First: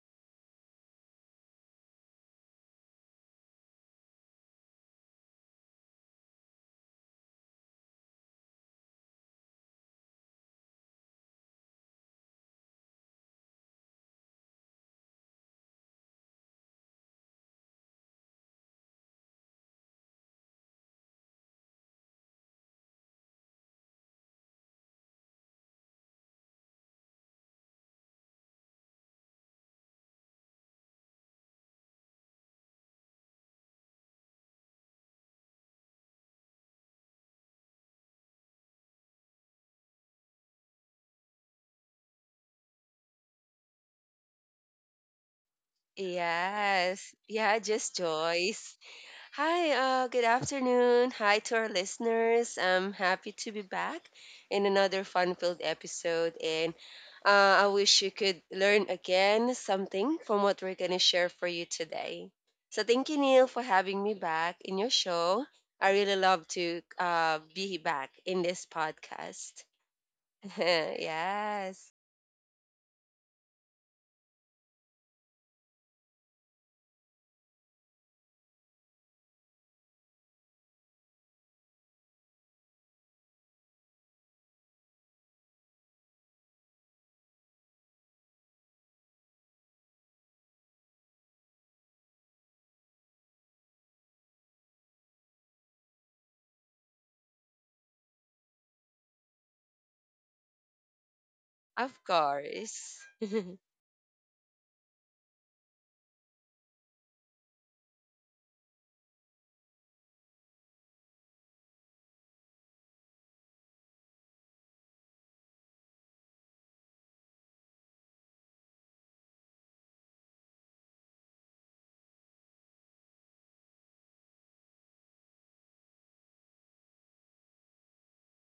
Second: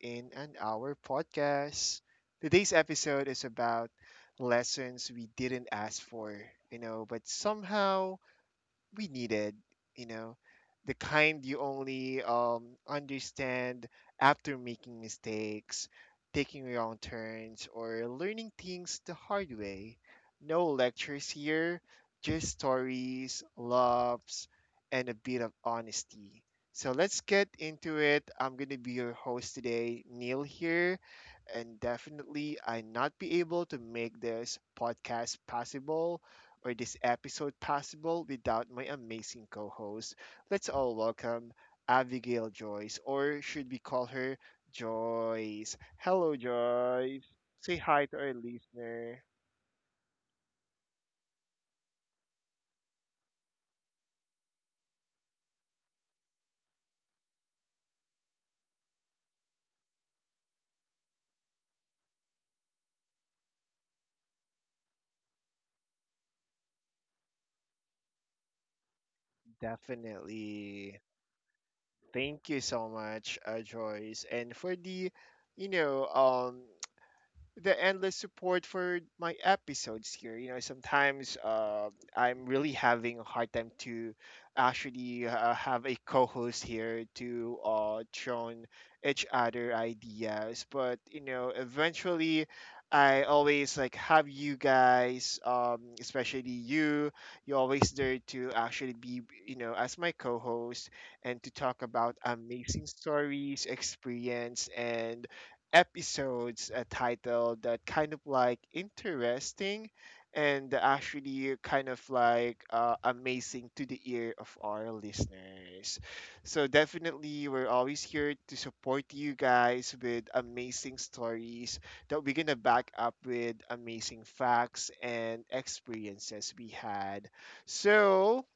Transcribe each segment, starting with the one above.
in an Hour podcast. Today's episode is about lessons we didn't ask for, you know, but somehow we needed, you know, the kind you only understand after making mistakes, taking wrong turns, or learning things the hard way. No lectures here, just stories, loves, and a bit of honesty. So let's get into it. I'm going to be your host today, Neil here, and definitely I not be able to make this podcast possible or this episode possible without my amazing co host. Let's all welcome Abigail Joyce, or should we call her Joyce? Hello, Yes. Joyce. Yeah, Say just hi to our Joyce. listener. Hi, good afternoon. Hi to our listeners. I'm happy to be back in another fun-filled episode. And uh, I wish you could learn again something from what we're going to share for you today. So thank you, Neil, for having me back in your show. I really love to be back in this podcast. Definitely. Yes, Thank you so much, Joyce. And for the, you know, um, the endless support for my episodes here. You know, sometimes I'm really having a hard time to actually have a co-host here to thrown each other ideas. But you know, eventually, I always like have you guys, especially you. You're always there to actually be, you know, as my co-host and to talk of about amazing course. stories, experience, and episodes titled that kind of like interesting and actually kind of like amazing to the ear of our listeners. So definitely we're always here to support you guys with amazing stories that we're going to back up with amazing facts and experiences we had. So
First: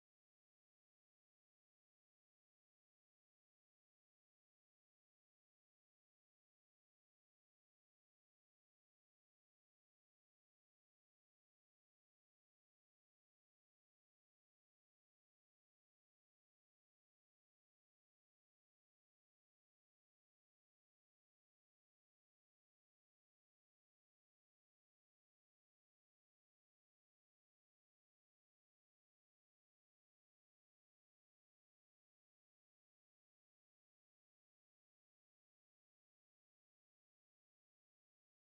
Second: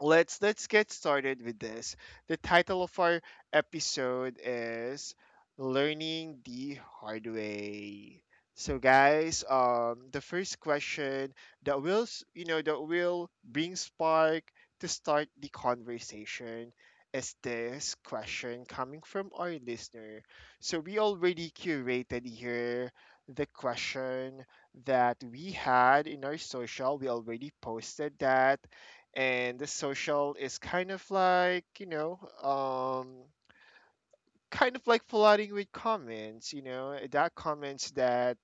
let's get started with this. The title of our episode is Learning the Hard Way. So guys, the first question that you know that will bring spark to start the conversation is this question coming from our listener. So we already curated here the question that we had in our social. We already posted that, and the social is kind of like, kind of like flooding with comments, you know, that comments that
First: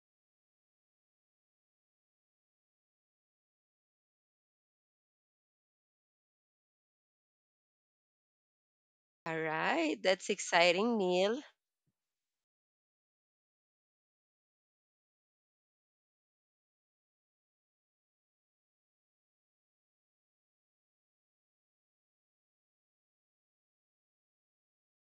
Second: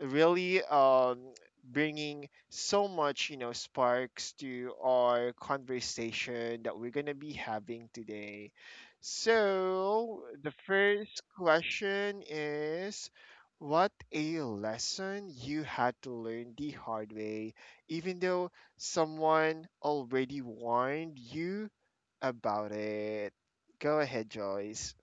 really bringing so much, you know, sparks to our conversation that we're going to be having today. All right, So that's the exciting, first Neil. question is, what a lesson you had to learn the hard way even though someone already warned you about it? Go ahead, Joyce.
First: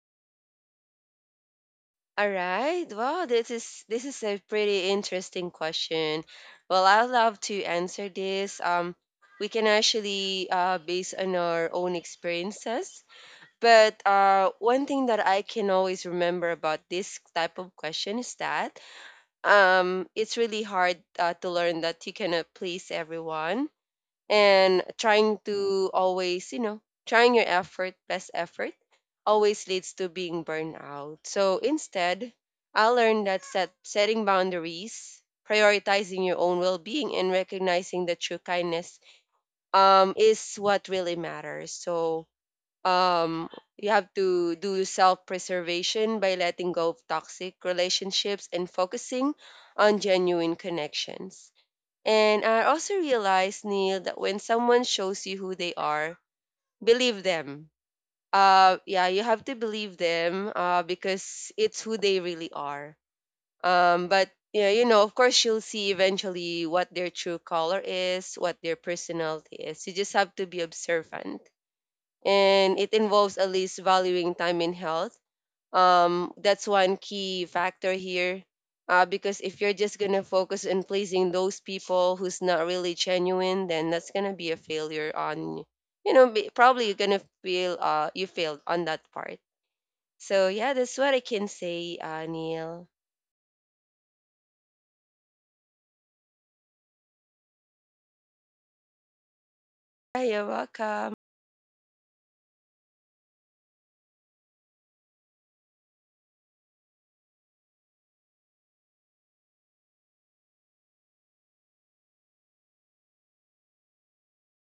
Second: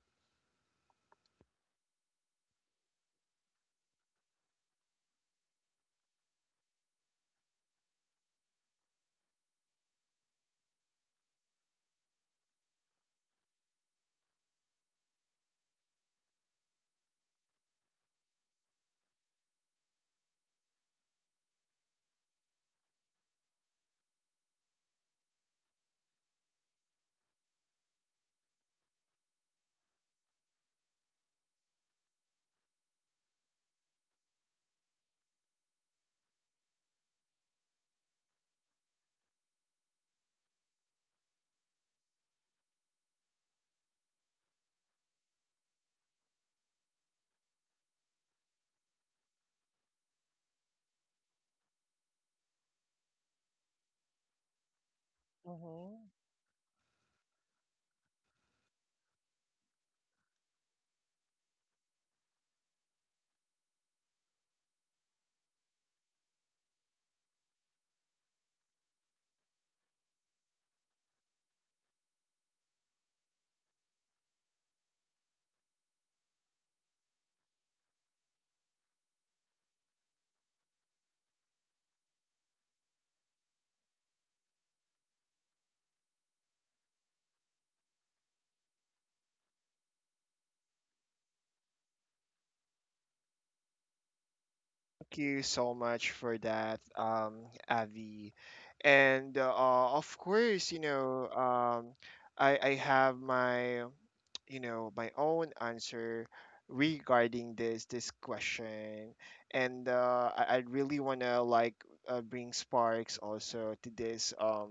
All right. Wow, this is a pretty interesting question. Well, I'd love to answer this. We can actually base on our own experiences. But one thing that I can always remember about this type of question is that it's really hard to learn that you cannot please everyone, and trying to always, you know, trying your effort best effort always leads to being burned out. So instead, I learned that setting boundaries, prioritizing your own well-being, and recognizing the true kindness, is what really matters. So um, you have to do self-preservation by letting go of toxic relationships and focusing on genuine connections. And I also realized, Neil, that when someone shows you who they are, believe them. Yeah, you have to believe them because it's who they really are. But yeah, you know, of course, you'll see eventually what their true color is, what their personality is. You just have to be observant. And it involves at least valuing time and health. That's one key factor here, because if you're just gonna focus on pleasing those people who's not really genuine, then that's gonna be a failure on, you know, probably you're gonna feel you failed on that part. So yeah, that's what I can say, Neil. Thank you so much for that, Avi. And of Hi, you're course, welcome. I have my, you know, my own answer regarding this question, and I really wanna like bring sparks also to this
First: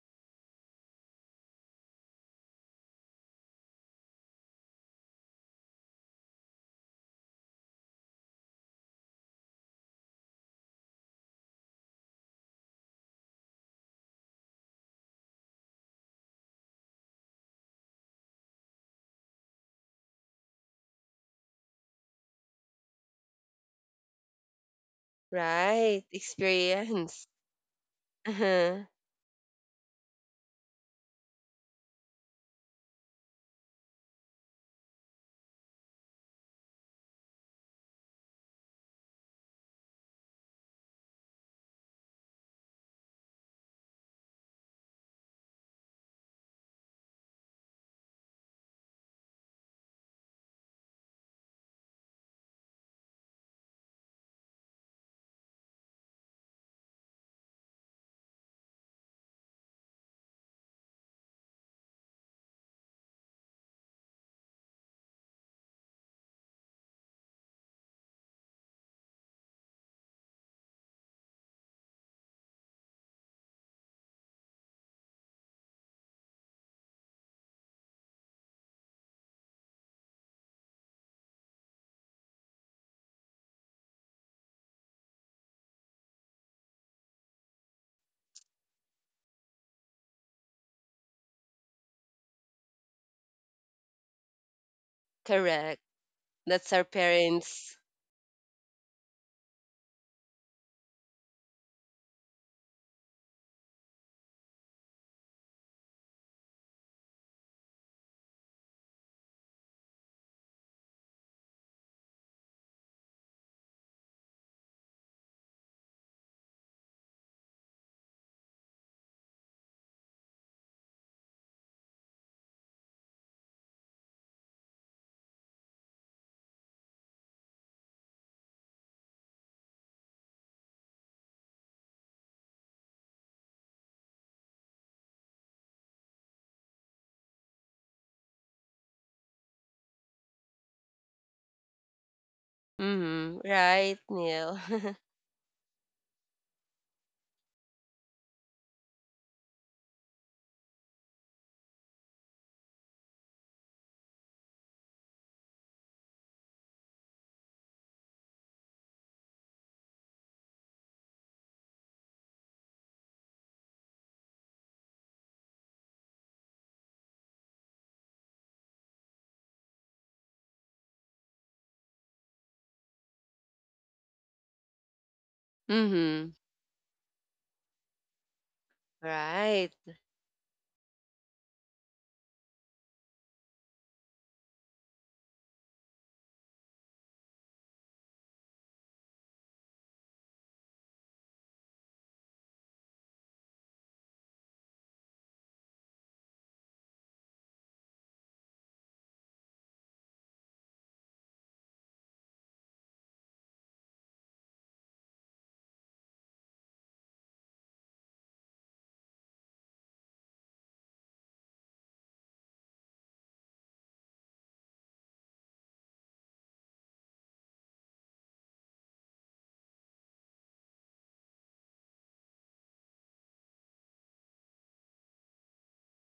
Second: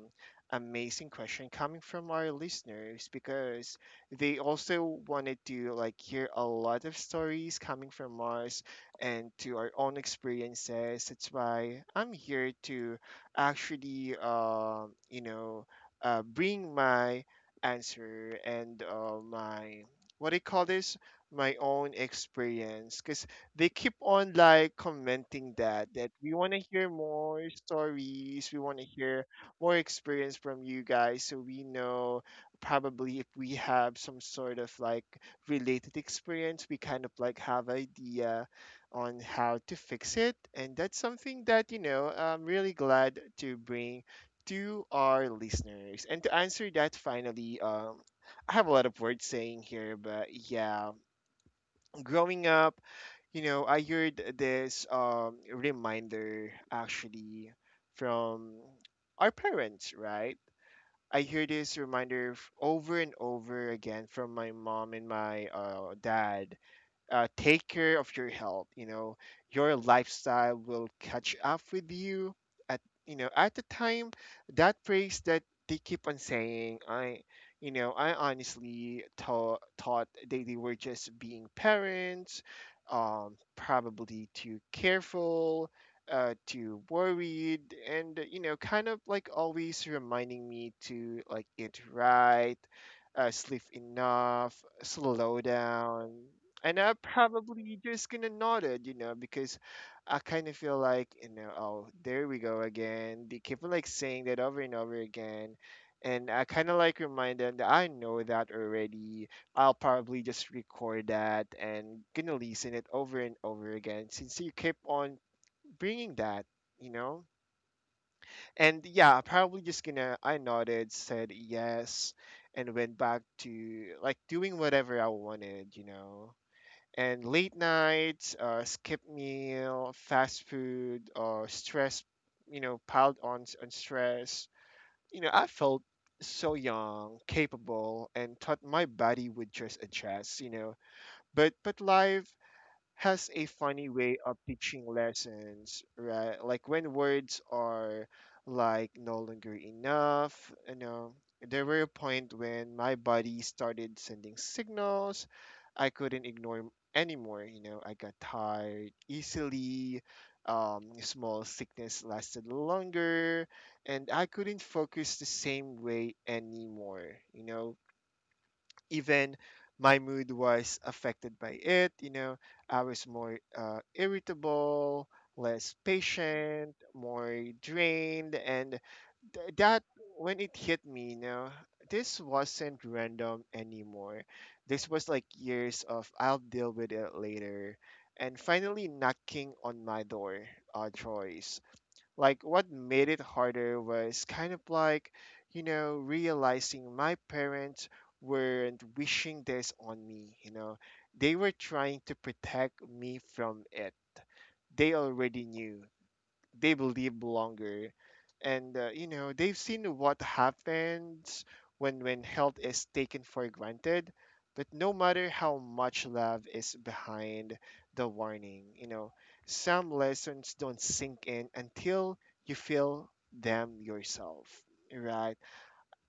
amazing question coming from our listeners because they also wanted to like hear a lot of stories coming from us and to our own experiences. That's why I'm here to actually, bring my answer and my what do you call this? My own experience, because they keep on like commenting that Right, that we want to hear experience. more stories, we want Uh-huh. to hear more experience from you guys, so we know probably if we have some sort of like related experience we kind of like have idea on how to fix it. And that's something that, you know, I'm really glad to bring to our listeners. And to answer that finally, I have a lot of words saying here, but yeah, growing up, you know, I heard this reminder actually from our parents, right? I hear this reminder over and over again from my mom and my dad. Take care of your health, you know, your lifestyle will catch up with you at, you know, at the time. That phrase that they keep on saying, I, you know, I honestly thought they were just being parents, probably too careful, too worried, and you know, kind of like always reminding me to like eat right, sleep enough, slow Correct, down. that's And our I'm parents. probably just gonna nod it, you know, because I kind of feel like, you know, oh, there we go again. They keep on like saying that over and over again. And I kind of like remind them that I know that already. I'll probably just record that and gonna listen it over and over again since you keep on bringing that, you know? And yeah, probably just gonna, I nodded, said yes, and went back to like doing whatever I wanted, you know? And late nights, skip meal, fast food, or stress, you know, piled on on stress. You know, I felt so young, capable, and thought my body would just adjust. You know, but life has Mm-hmm. a funny Right, way of Neil. teaching lessons, right? Like when words are like no longer enough, you know. There were a point when my body started sending signals I couldn't anymore, you know. I got tired easily, small sickness lasted longer, and I couldn't focus the same way anymore, you know, even my mood was affected by it. You know, I was more irritable, less Mm-hmm. patient, more drained, and th- Right. that when it hit me, you know, this wasn't random anymore. This was like years of I'll deal with it later, and finally knocking on my door, Joyce. Like what made it harder was kind of like, you know, realizing my parents weren't wishing this on me, you know, they were trying to protect me from it. They already knew they will live longer, and you know, they've seen what happens when health is taken for granted. But no matter how much love is behind the warning, you know, some lessons don't sink in until you feel them yourself, right?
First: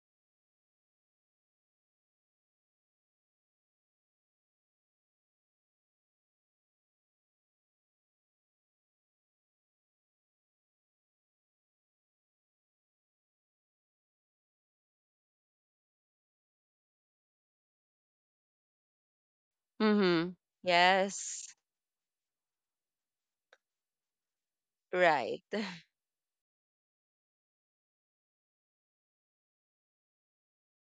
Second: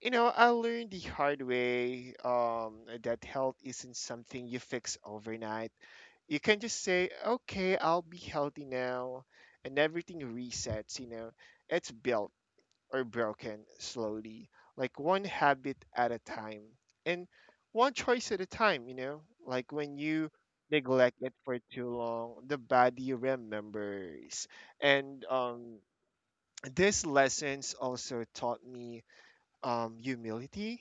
You know, I learned the hard way that health isn't something you fix overnight. You can just say, okay, I'll be healthy now, and everything resets, you know. It's built or broken slowly, like one habit at a time and one choice at a time, you know. Like when Mm-hmm. you neglect it Yes. for too long, the body remembers. And Right, these lessons also taught me humility.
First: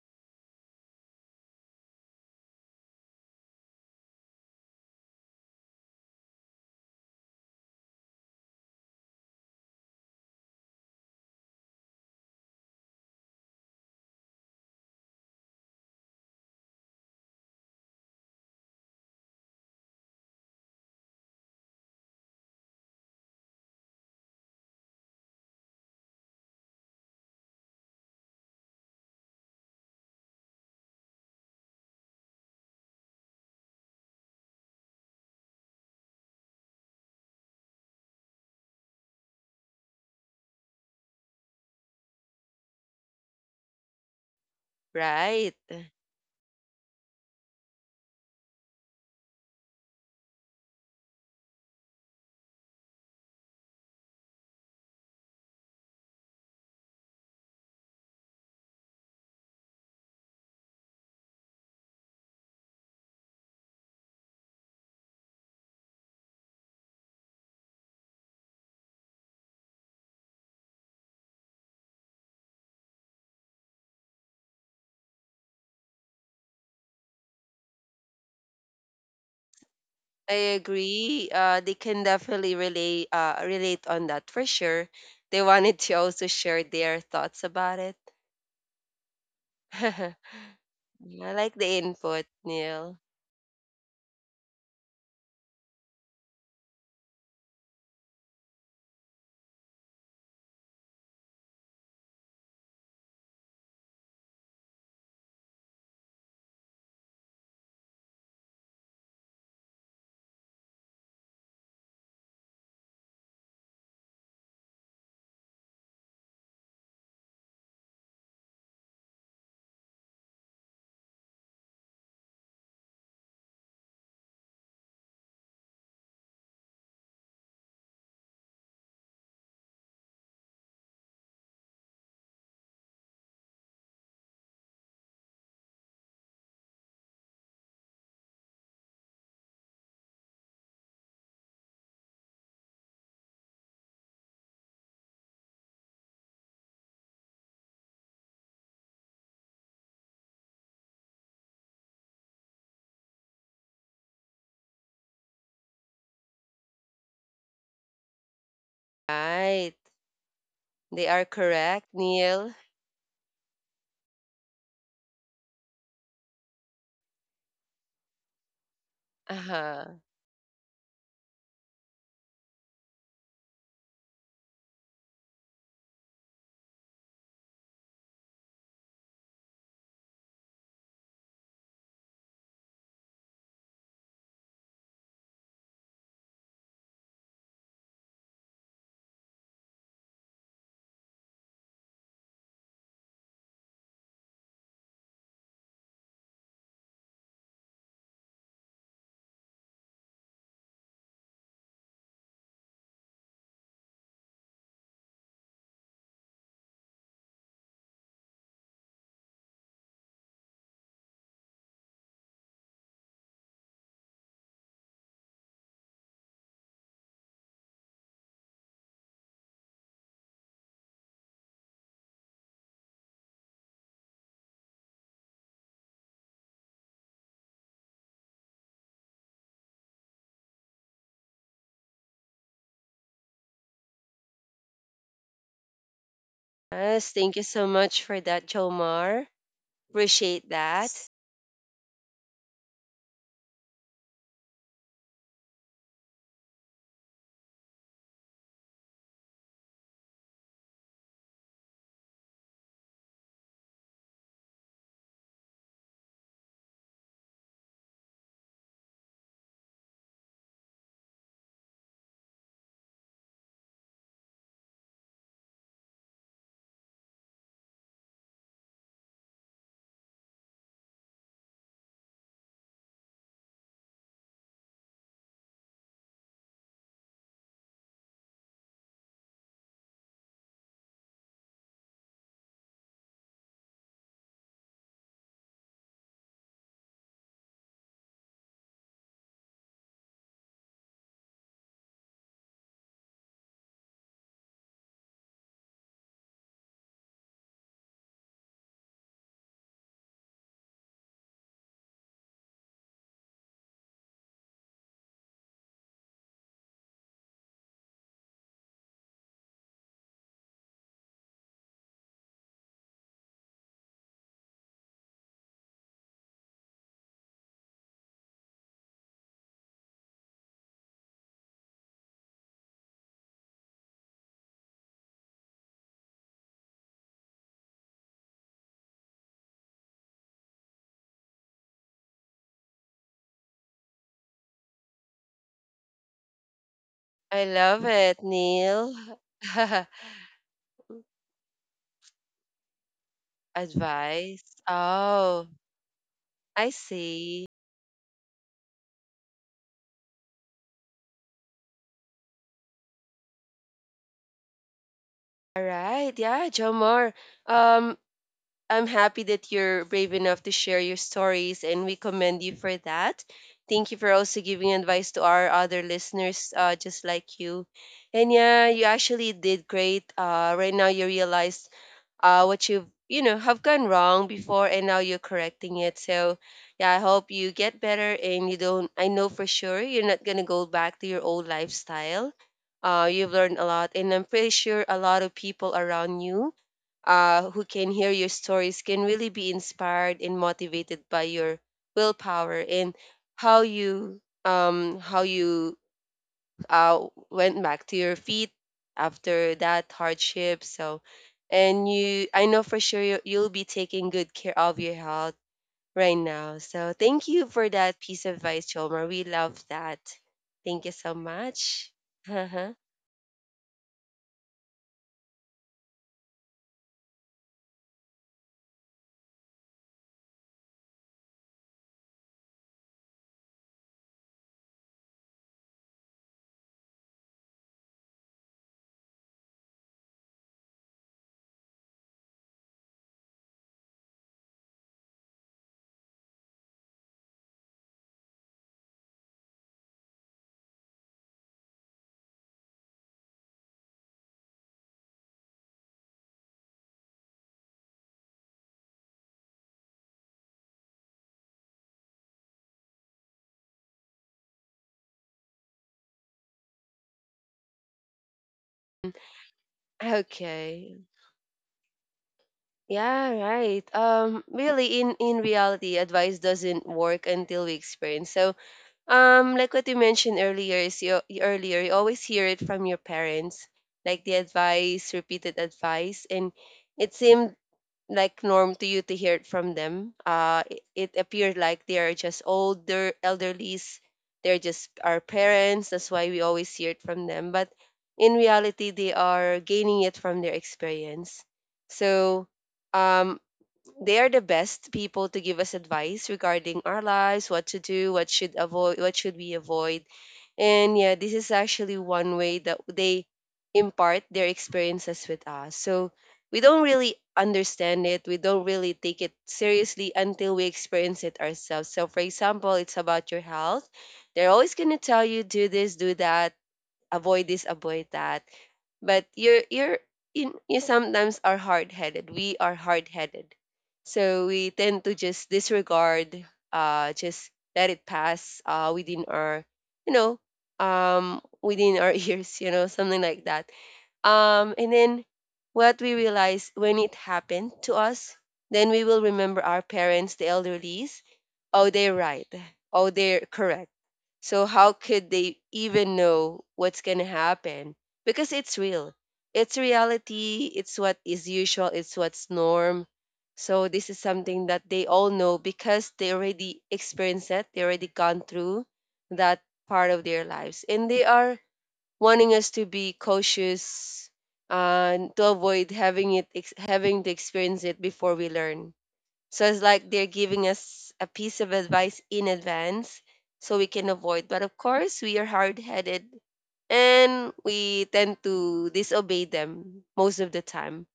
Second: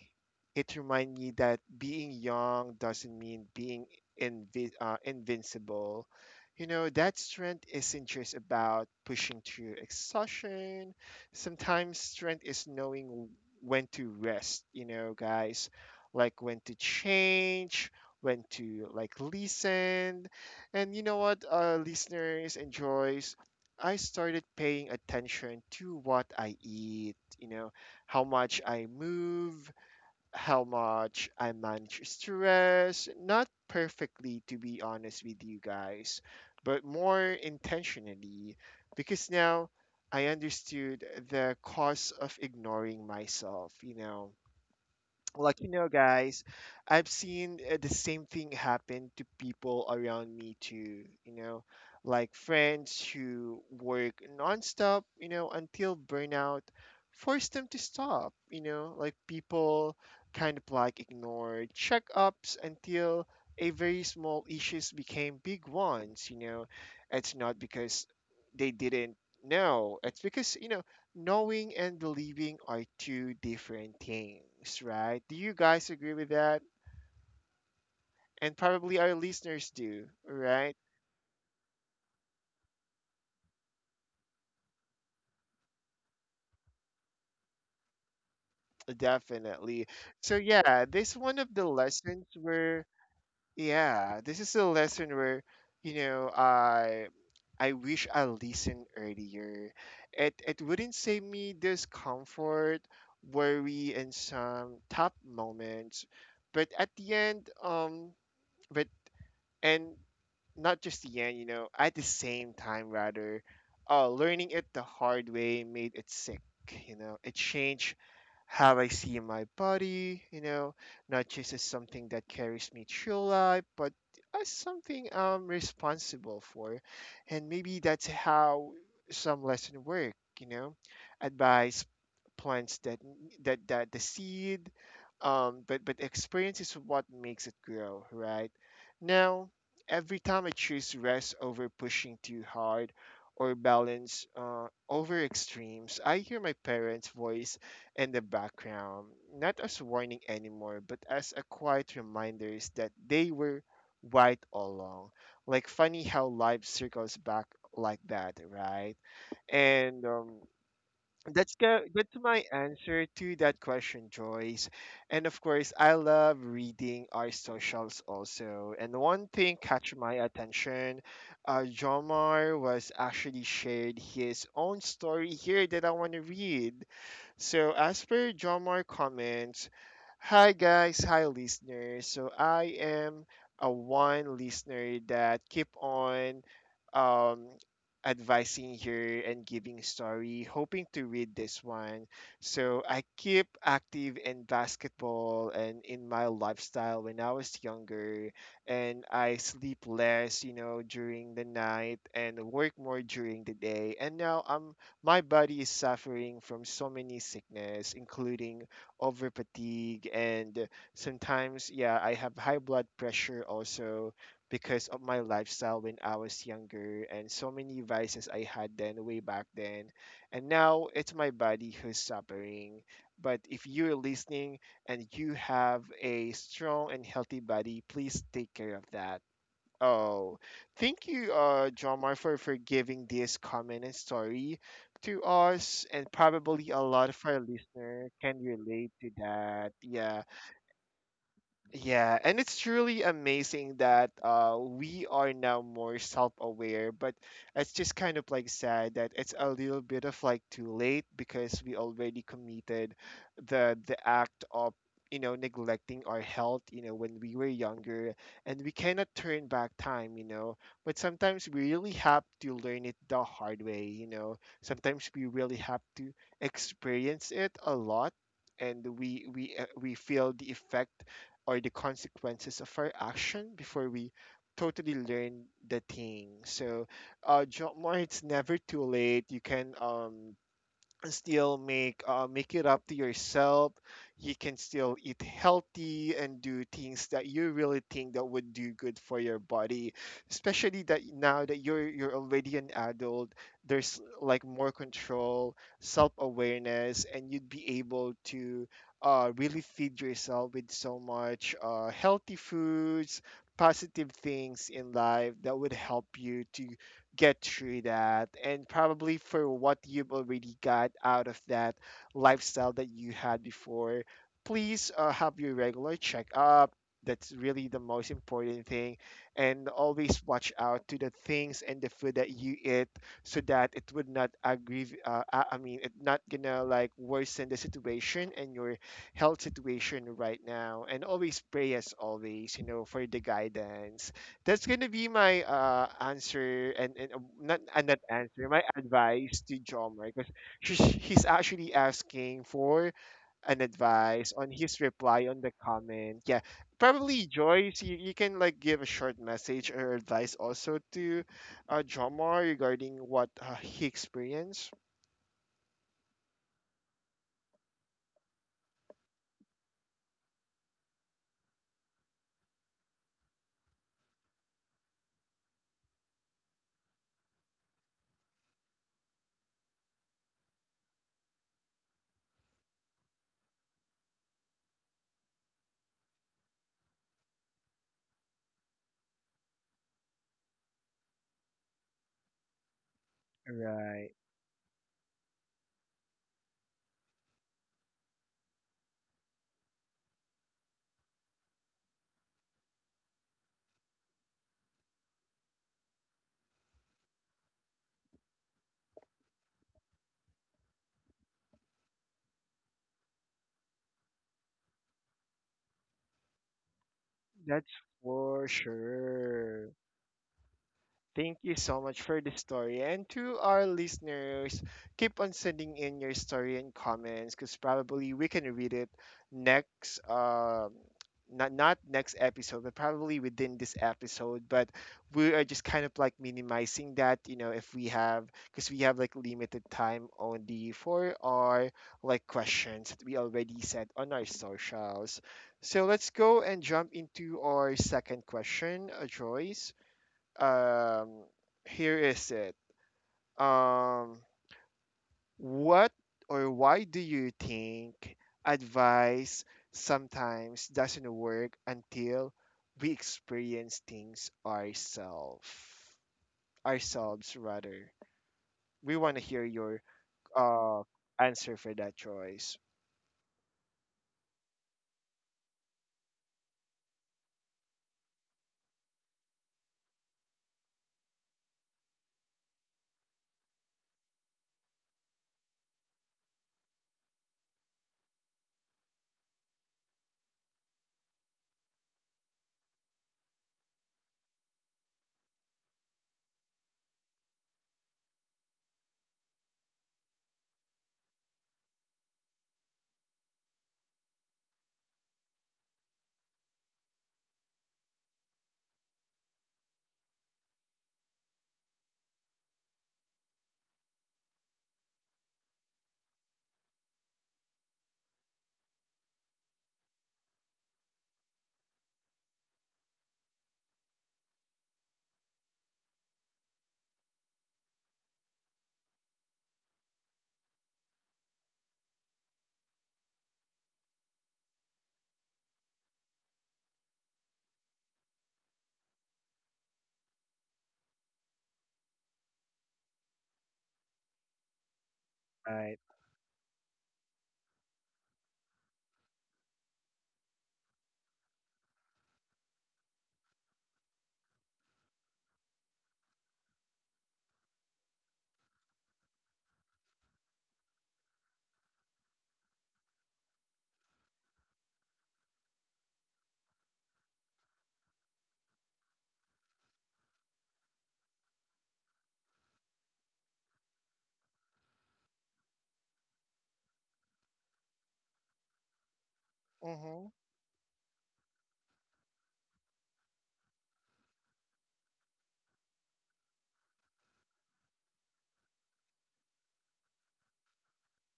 It reminds me that being young doesn't mean being invincible. You know, that strength isn't just about pushing through exhaustion. Sometimes strength is knowing when to rest, you know, guys, like when to change, when to like listen. And you know what, listeners and Joyce, I started paying attention to what I eat, you know, how much I move, how much I manage stress. Not perfectly, to be honest with you guys, but more intentionally because now I understood the cost of ignoring myself, you know, right. like you know guys, I've seen the same thing happen to people around me too, you know, like friends who work nonstop, you know, until burnout forced them to stop, you know, like people kind of like ignored checkups until a very small issues became big ones, you know. It's not because they didn't know, it's because you know, knowing and believing are two different things, right? Do you guys agree with that? And probably our listeners do, I right? agree. They can definitely relate, relate on that for sure. They wanted to also share their thoughts about it. Definitely. I So yeah, this one of like the the lessons input, where Neil. yeah, this is a lesson where, you know, I wish I listened earlier. It wouldn't save me discomfort, worry, and some tough moments, but at the end but and not just the end, you know, at the same time, rather, learning it the hard way made it sick. You know, it changed how I see my body, you know, not just as something that carries me through life, but as something I'm responsible for. And maybe that's how some lesson work, you know, advice plants that the seed, but experience is what makes it grow, right? Now every time I choose rest over pushing too hard or balance over extremes, I hear my parents' voice in the background, not as warning anymore, but as a quiet reminders that they were right all along. Like funny how life circles back like that, right? Right, And they are correct, that's my Neil. answer to that question, Joyce. And of course, I love reading our socials also. And one thing catch Uh-huh. my attention, Jomar was actually shared his own story here that I want to read. So as per Jomar comments, hi guys, hi listeners. So I am a one listener that keep on um advising here and giving story, hoping to read this one. So I keep active in basketball and in my lifestyle when I was younger, and I sleep less, you know, during the night and work more during the day. And now I'm my body is suffering from so many sickness, including over fatigue and sometimes yeah, I have high blood pressure also because of my lifestyle when I was younger and so many vices I had then way back then. And now it's my body who's suffering. But if you're listening and you have a strong and healthy body, please take care of that. Oh, thank you, John Mar, for giving this comment and story to us, and probably a lot Yes, of thank our you so much listener for can that, relate to Jomar. that. Yeah. Appreciate that. Yeah, and it's truly amazing that we are now more self-aware, but it's just kind of like sad that it's a little bit of like too late because we already committed the act of neglecting our health when we were younger and we cannot turn back time, but sometimes we really have to learn it the hard way, sometimes we really have to experience it a lot and we feel the effect or the consequences of our action before we totally learn the thing. So, job more, it's never too late. You can and still make make it up to yourself. You can still eat healthy and do things that you really think that would do good for your body, especially that now that you're already an adult, there's like more control, self-awareness, and you'd be able to really feed yourself with so much healthy foods, positive things in life that would help you to get through that. And probably for what you've already got out of that lifestyle that you had before, please have your regular checkup. That's really the most important thing, and always watch out to the things and the food that you eat, so that it would not aggrave I mean it not gonna like worsen the situation and your health situation right now. And always pray as always, for the guidance. That's gonna be my answer and, and uh, I not uh, love not it, answer, my Neil. advice to Jomer, because he's actually asking for an advice Advice. on his reply on Oh, the comment. Yeah, I probably see. Joyce, you can like give a short message or advice also to Jomar regarding what he experienced. All right, yeah, Jomar. Um, I'm happy that you're brave enough to share your stories, and we commend you for that. Thank you for also giving advice to our other listeners, just like you. And yeah, you actually did great. Right now you realize what you know, have gone wrong before and now you're correcting it. So yeah, I hope you get better, and you don't, I know for sure you're not going to go back to your old lifestyle. Uh, you've learned a lot, Right, and I'm pretty sure a lot of people around you, who can hear your stories can really be inspired and motivated by your willpower and how you, how you went back to your feet after that hardship. So, and you, I know for sure you, you'll be taking good care of your health right now. So, thank you that's for that piece of for advice, Choma. We love sure. that. Thank you so Thank you so much. much for the story. And to our listeners, keep on sending in your story and comments because probably we can read it next, not next episode, but probably within this episode. But we are just kind of like minimizing that, you know, if we have, because we have like limited time only for our like questions that we already said on our socials. So let's go and jump into our second question, Joyce, um, here is it. Um, what or why do you think advice sometimes doesn't work until we experience things ourselves? Ourselves, rather. We want to hear your uh, Okay. answer for that choice. Yeah, right. Really, in reality, advice doesn't work until we experience. So like what you mentioned earlier, is you, earlier you always hear it from your parents, like the advice, repeated advice, and it seemed like norm to you to hear it from them. It appeared like they are just older elderlies. They're just our parents. That's why we always hear it from them. But in reality, they are gaining it from their experience. So um, they are the best people to give us advice regarding our lives, what to do, what should we avoid. And yeah, this is actually one way that they impart their experiences with us. So we don't really take it seriously until we experience it ourselves. So for example, it's about your health, they're always going to tell you do this, do that, avoid this, avoid that. But you sometimes are hard-headed, we are hard-headed. So we tend to just disregard, just let it pass within our, you know, within our ears, you know, something like that. And then Right. what we realize when it happened to us, then we will remember our parents, the elderlies. Oh, they're right. Oh, they're correct. So how could they even know what's gonna happen? Because it's real. It's reality. It's what is usual. It's what's norm. So this is something that they all know because they already experienced it. They already gone through that part of their lives, and they are wanting us to be cautious, to avoid having having to experience it before we learn. So it's Mm-hmm. like they're giving us a piece of advice in advance so we can avoid. But of course, we are hard headed and we tend to disobey them most of the time.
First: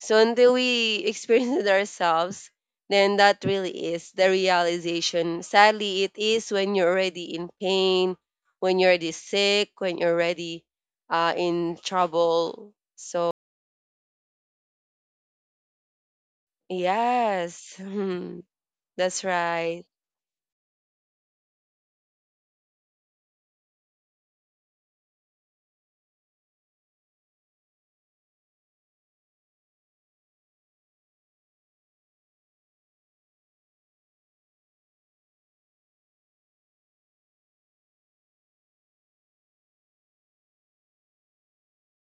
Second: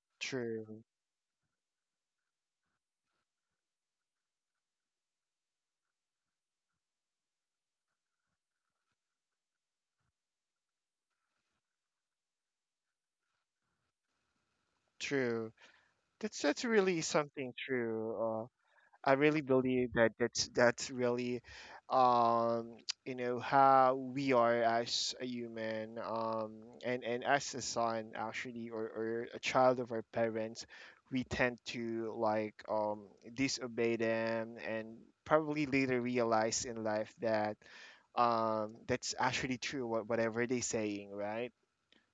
So until True. we experience it ourselves, then that really is the realization. Sadly, it is when you're already in pain, when you're already sick, when you're already in trouble. So, True. That's really something yes, true. Uh, I that's really right. believe that that's really, um, you know, how we are as a human, and as a son actually, or a child of our parents, we tend to like disobey them, and probably later realize in life that that's actually true what whatever they're saying, right?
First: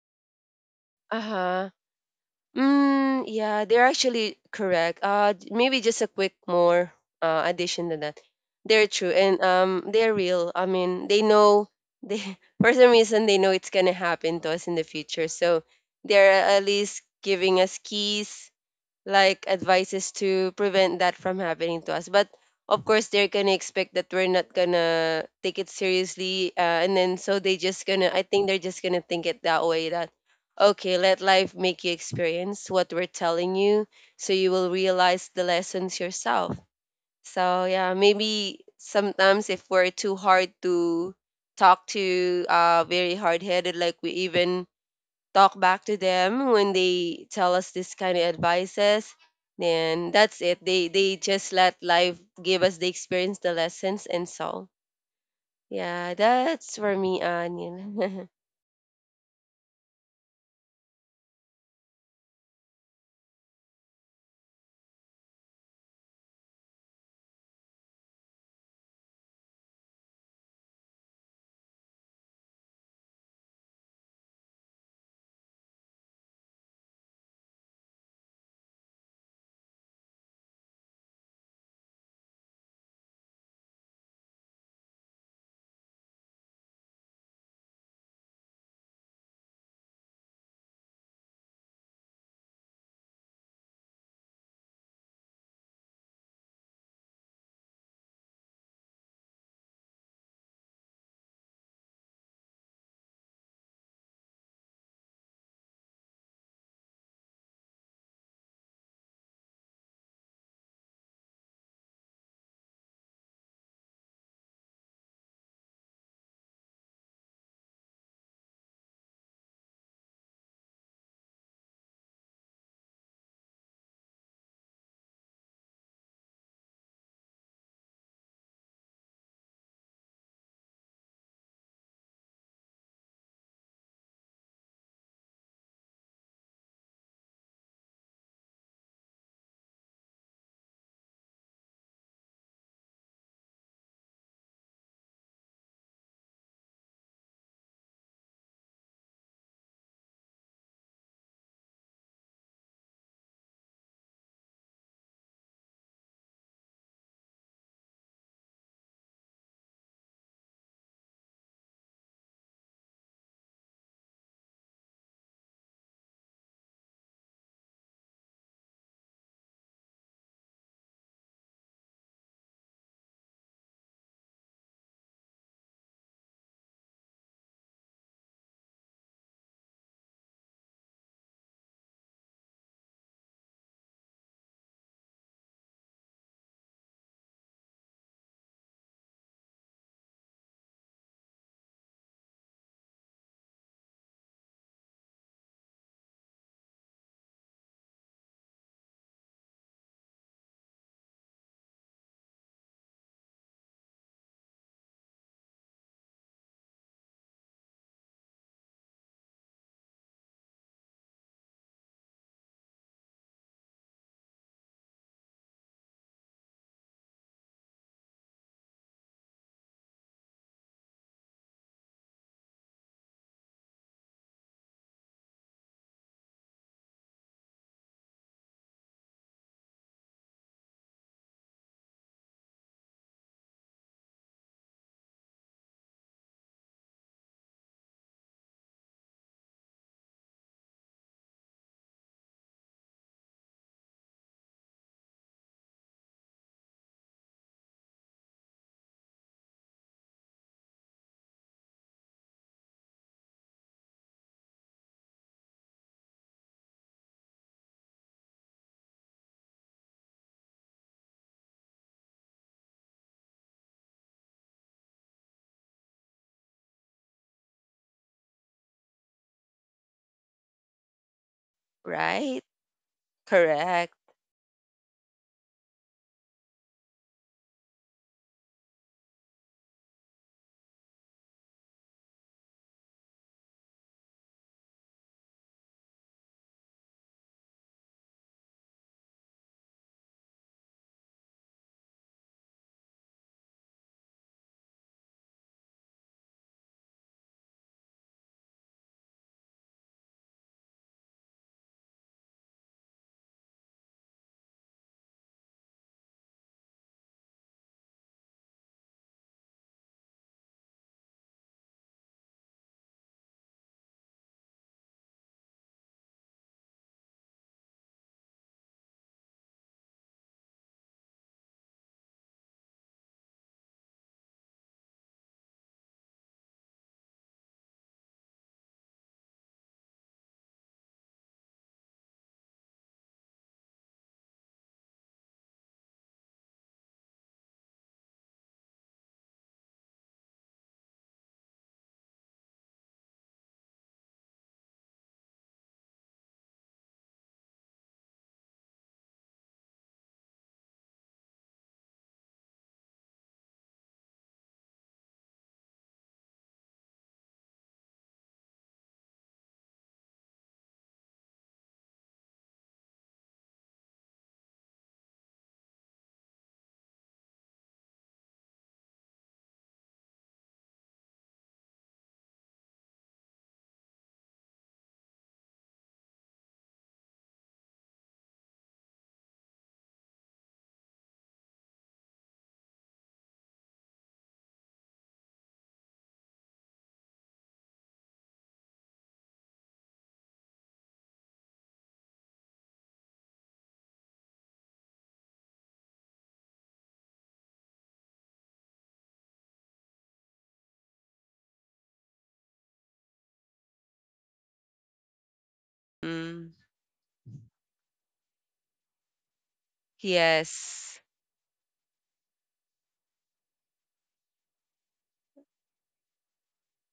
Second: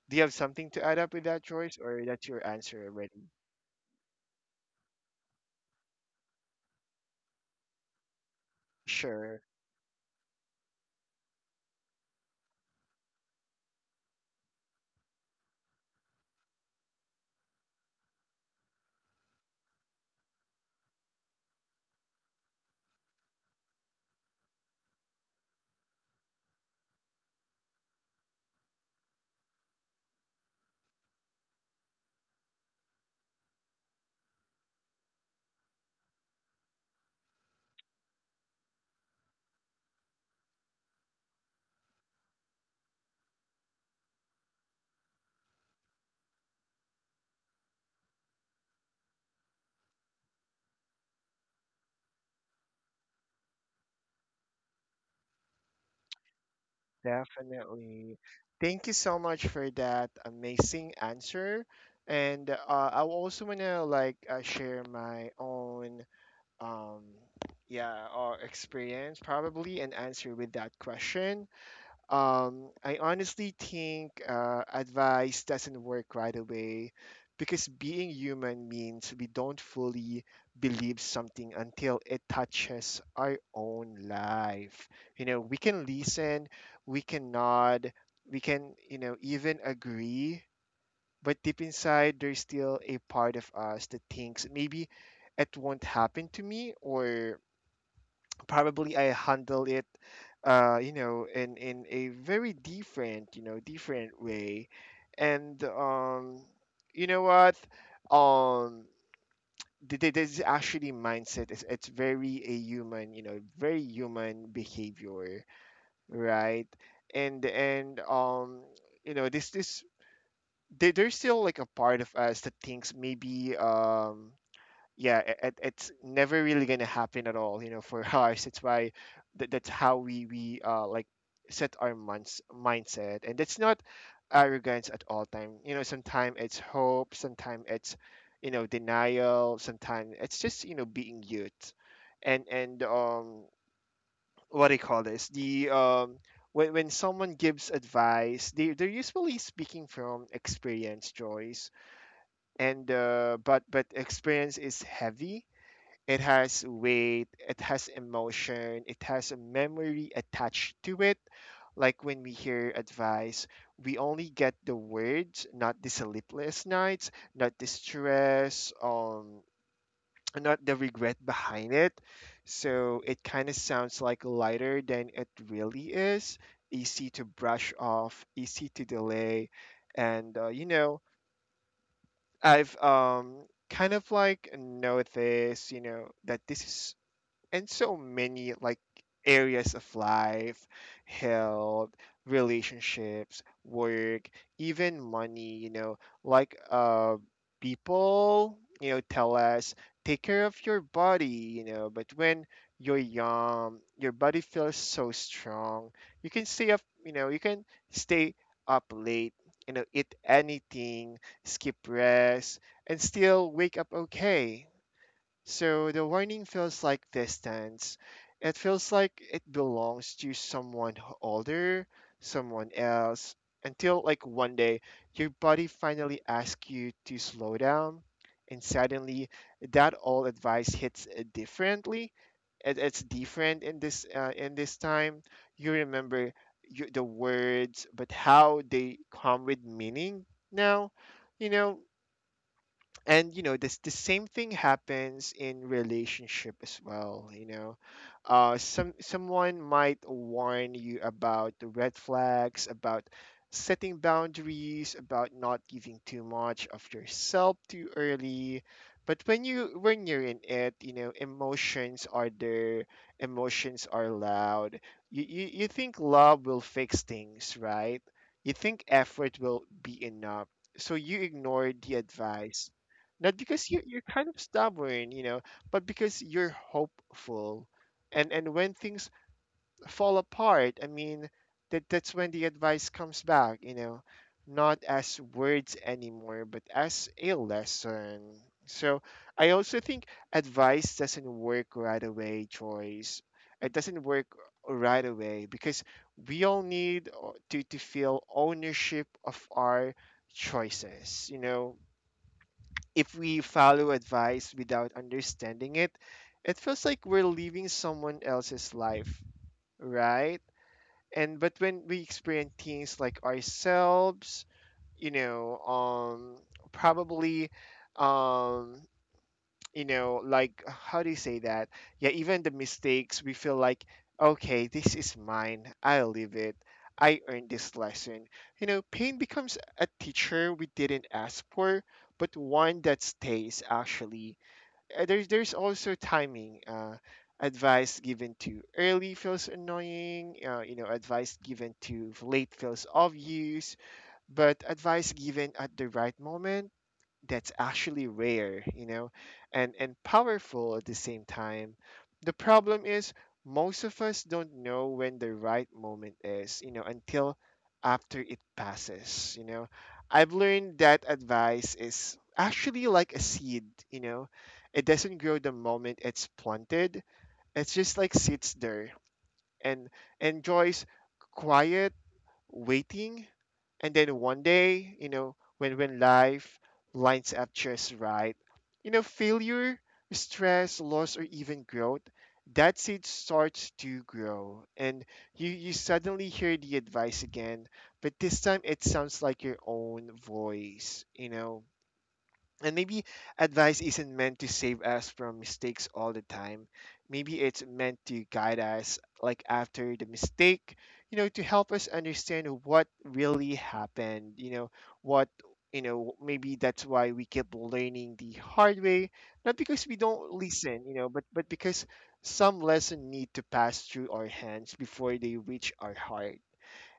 Do you have something to add up Uh with that huh. choice, or that's your answer Mm, already? yeah, they're actually correct. Maybe just a quick more addition to that. They're true and Sure. They're real. I mean, they know, they for some reason they know it's gonna happen to us in the future, so they're at least giving us keys like advices to prevent that from happening to us. But of course, they're gonna expect that we're not gonna take it seriously, and then so they just gonna. I think they're just gonna think it that way that okay, let life make you experience what we're telling you, so you will realize the lessons yourself. So yeah, maybe sometimes if we're too hard to talk to, very hard headed, like we even talk back to them when they tell us this kind of advices, then that's it, they just let life give us the experience, the lessons. And so yeah, that's for me, Definitely. onion. Thank you so much for that amazing answer. And I also want to like share my own um yeah or experience probably and answer with that question. I honestly think advice doesn't work right away because being human means we don't fully believe something until it touches our own life. You know, we can listen, we can nod, we can, you know, even agree, but deep inside, there's still a part of us that thinks maybe it won't happen to me, or probably I handle it, you know, in a very different, you know, different way. And um, you know what, um, this is actually mindset. It's very a human, you know, very human behavior, right? And um, you know, this there's still like a part of us that thinks maybe um, yeah, it's never really going to happen at all, you know, for us. It's why that's how we, like set our months mindset, and that's not arrogance at all time. You know, sometimes it's hope, sometimes it's, you know, denial, sometimes it's just, you know, being youth. And um, what do you call this, the um, when someone gives advice, they're usually speaking from experience, Joyce. And but experience is heavy. It has weight, it has emotion, it has a memory attached to it. Like when we hear advice, we only get the words, not the sleepless nights, not the stress, not the regret behind it. So it kind of sounds like lighter than it really is. Easy to brush off, easy to delay, and you know, I've kind of like noticed, you know, that this is and so many like areas of life, health, relationships, work, even money, you know, like uh, people, you know, tell us, take care of your body, you know. But when you're young, your body feels so strong. You can stay up, you know, you can stay up late, you know, eat anything, skip rest, and still wake up okay. So the warning feels like distance. It feels like it belongs to someone h- older, someone else, until like one day your body finally asks you to slow down. And suddenly that old advice hits differently. It's different in this time. You remember the words, but how they come with meaning now. You know, and you know, this the same thing happens in relationship as well, you know. Uh, someone might warn you about the red flags, about setting boundaries, about not giving too much of yourself too early. But when you're in it, you know, emotions are there, emotions are loud. You think love will fix things, right? You think effort will be enough, so you ignore the Right. advice, not because Correct. you're kind of stubborn, you know, but because you're hopeful. And when things fall apart, I mean, that that's when the advice comes back, you know, not as words anymore but as a lesson. So I also think advice doesn't work right away, choice. It doesn't work right away because we all need to feel ownership of our choices, you know. If we follow advice without understanding it, it feels like we're living someone else's life, right? And but when we experience things like ourselves, you know, probably, um, you know, like how do you say that, yeah, even the mistakes, we feel like, okay, this is mine, I live it, I earned this lesson, you know. Pain becomes a teacher we didn't ask for, but one that stays actually. There's also timing. Uh, advice given too early feels annoying, you know, advice given too late feels obvious, but advice given at the right moment, that's actually rare, you know, and powerful at the same time. The problem is most of us don't know when the right moment is, you know, until after it passes, you know. I've learned that advice is actually like a seed, you know. It doesn't grow the moment it's planted. It's just like sits there and enjoys quiet, waiting. And then one day, you know, when life lines up just right, you know, failure, stress, loss, or even growth, that seed starts to grow, and you suddenly hear the advice again, but this time it sounds like your own voice, you know. And maybe advice isn't meant to save us from mistakes all the time. Maybe it's meant to guide us, like after the mistake, you know, to help us understand what really happened, you know, what, you know, maybe Mm. that's why we keep learning the hard way, not because we don't listen, you Yes. know, but because some lesson need to pass through our hands before they reach our heart.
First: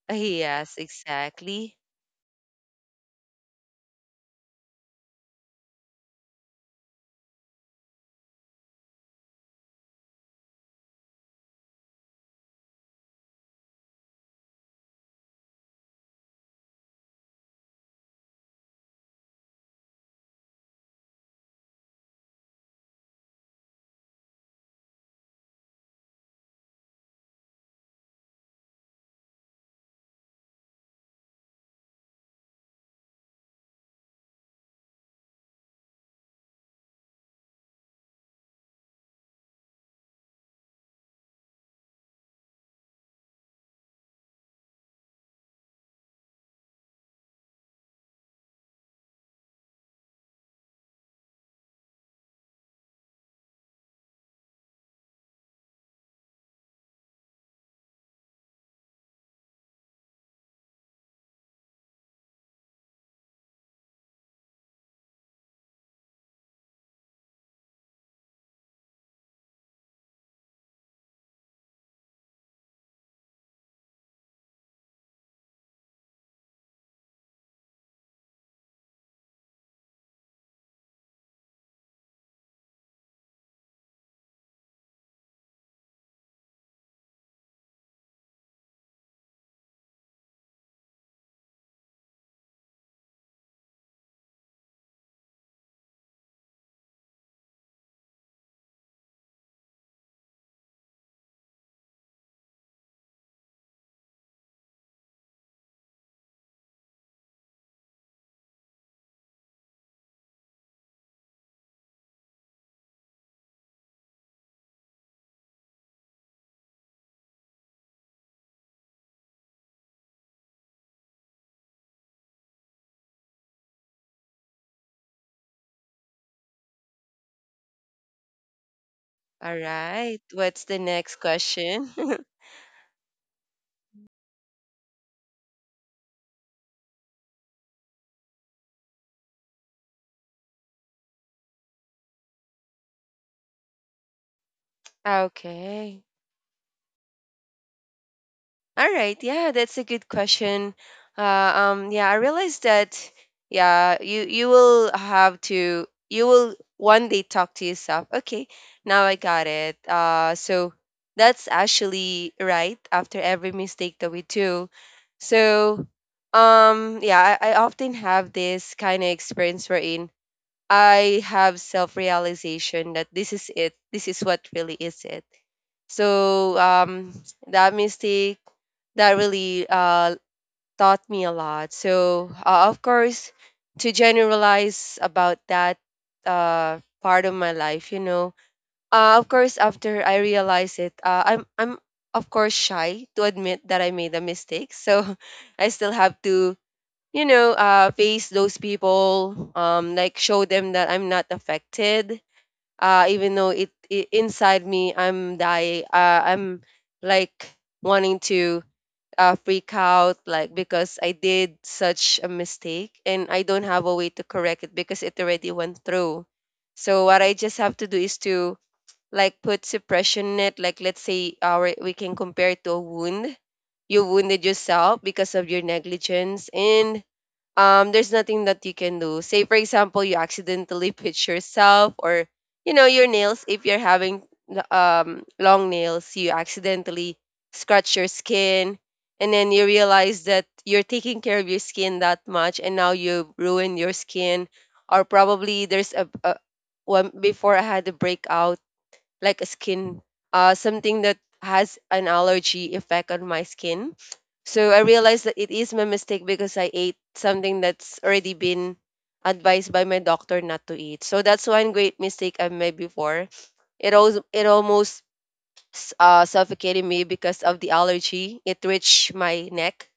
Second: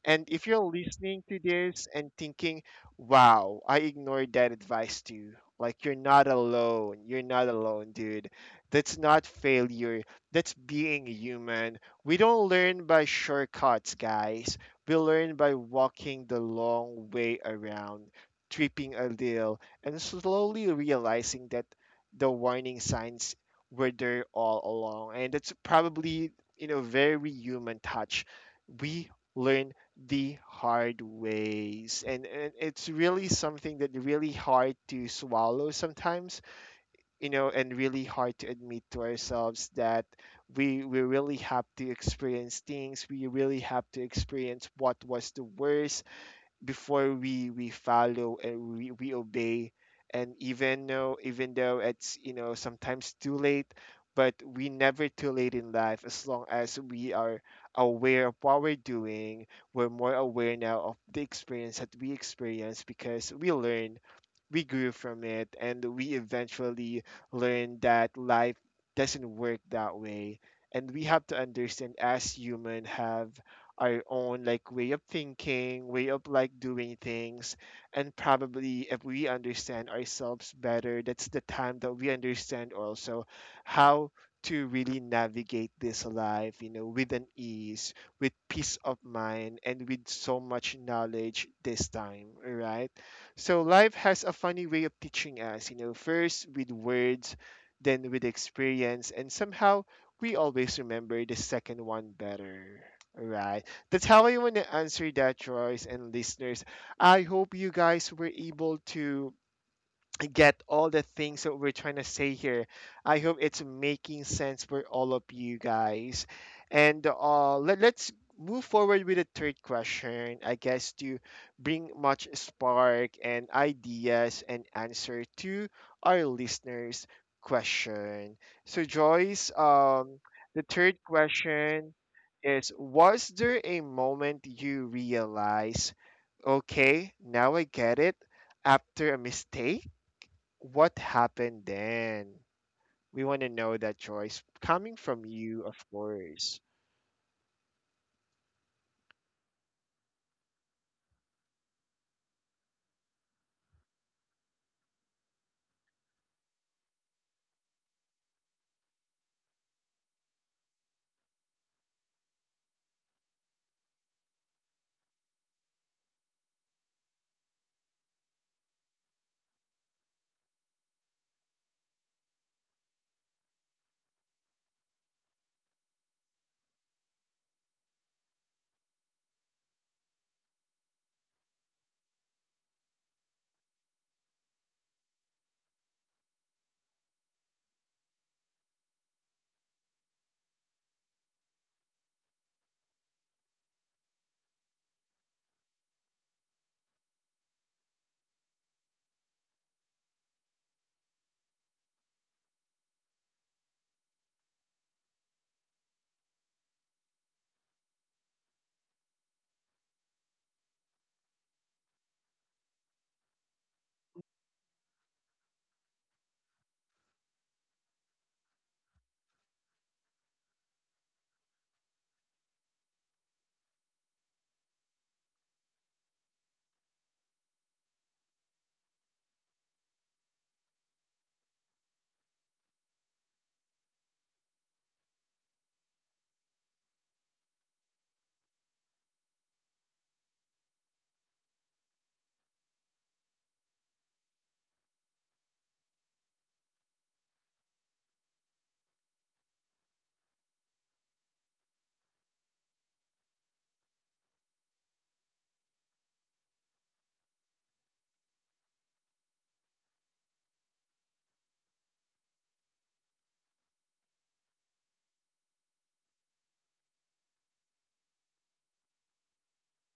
And if you're Yes, listening to exactly. this and thinking, wow, I ignored that advice too, like you're not alone. You're not alone, dude. That's not failure, that's being human. We don't learn by shortcuts, guys. We learn by walking the long way around, tripping a little, and slowly realizing that the warning signs were there all along. And that's probably, you know, very human touch. We learn the hard ways and it's really something that really hard to swallow sometimes, you know, and really hard to admit to ourselves that we really have to experience things. We really have to experience what was the worst before we follow and we obey. And even though it's, you know, sometimes too late, but we never too late in life as long as we are aware of what we're doing. We're more aware now of the experience that we experience because we learn, we grew from it, and we eventually learned that life doesn't work that way. And we have to understand as human have our own like way of thinking, way of like doing things. And probably if we understand ourselves better, that's the time that we understand also how to really navigate this life, you know, with an ease, with peace of mind, and with so much knowledge this time, right? So life has a funny way of teaching us, you know, first with words, then with experience, and somehow we always remember the second one better, right? That's how I want to answer that, Joyce and listeners. I hope you guys were able to get all the things that we're trying to say here. I hope it's making sense for all of you guys. And let's move forward with the third question, I guess, to bring much spark and ideas and answer to our listeners' question. So, Joyce, All right, the what's the third next question question? is, was there a moment you realize, okay, now I get it? After a mistake, what happened then? We want to know that, Joyce. Coming from you, of Okay. course. All right. Yeah, that's a good question. Uh, yeah, I realized that. Yeah, you will have to. You will one day talk to yourself. Okay, now I got it. So that's actually right. After every mistake that we do, so yeah, I often have this kind of experience wherein I have self realization that this is it. This is what really is it. So that mistake that really taught me a lot. So, of course, to generalize about that part of my life, you know, of course, after I realized it, uh, I'm of course shy to admit that I made a mistake. So, I still have to, you know, face those people, like show them that I'm not affected. Even though it inside me, I'm die. I'm like wanting to freak out, like because I did such a mistake and I don't have a way to correct it because it already went through. So what I just have to do is to like put suppression in it. Like let's say our we can compare it to a wound. You wounded yourself because of your negligence, and there's nothing that you can do. Say for example, you accidentally pitch yourself, or you know, your nails, if you're having the, long nails, you accidentally scratch your skin, and then you realize that you're taking care of your skin that much and now you ruin your skin. Or probably there's a when before I had a breakout, like a skin, something that has an allergy effect on my skin. So I realized that it is my mistake because I ate something that's already been advised by my doctor not to eat. So that's one great mistake I made before. It also it almost suffocated me because of the allergy. It reached my neck.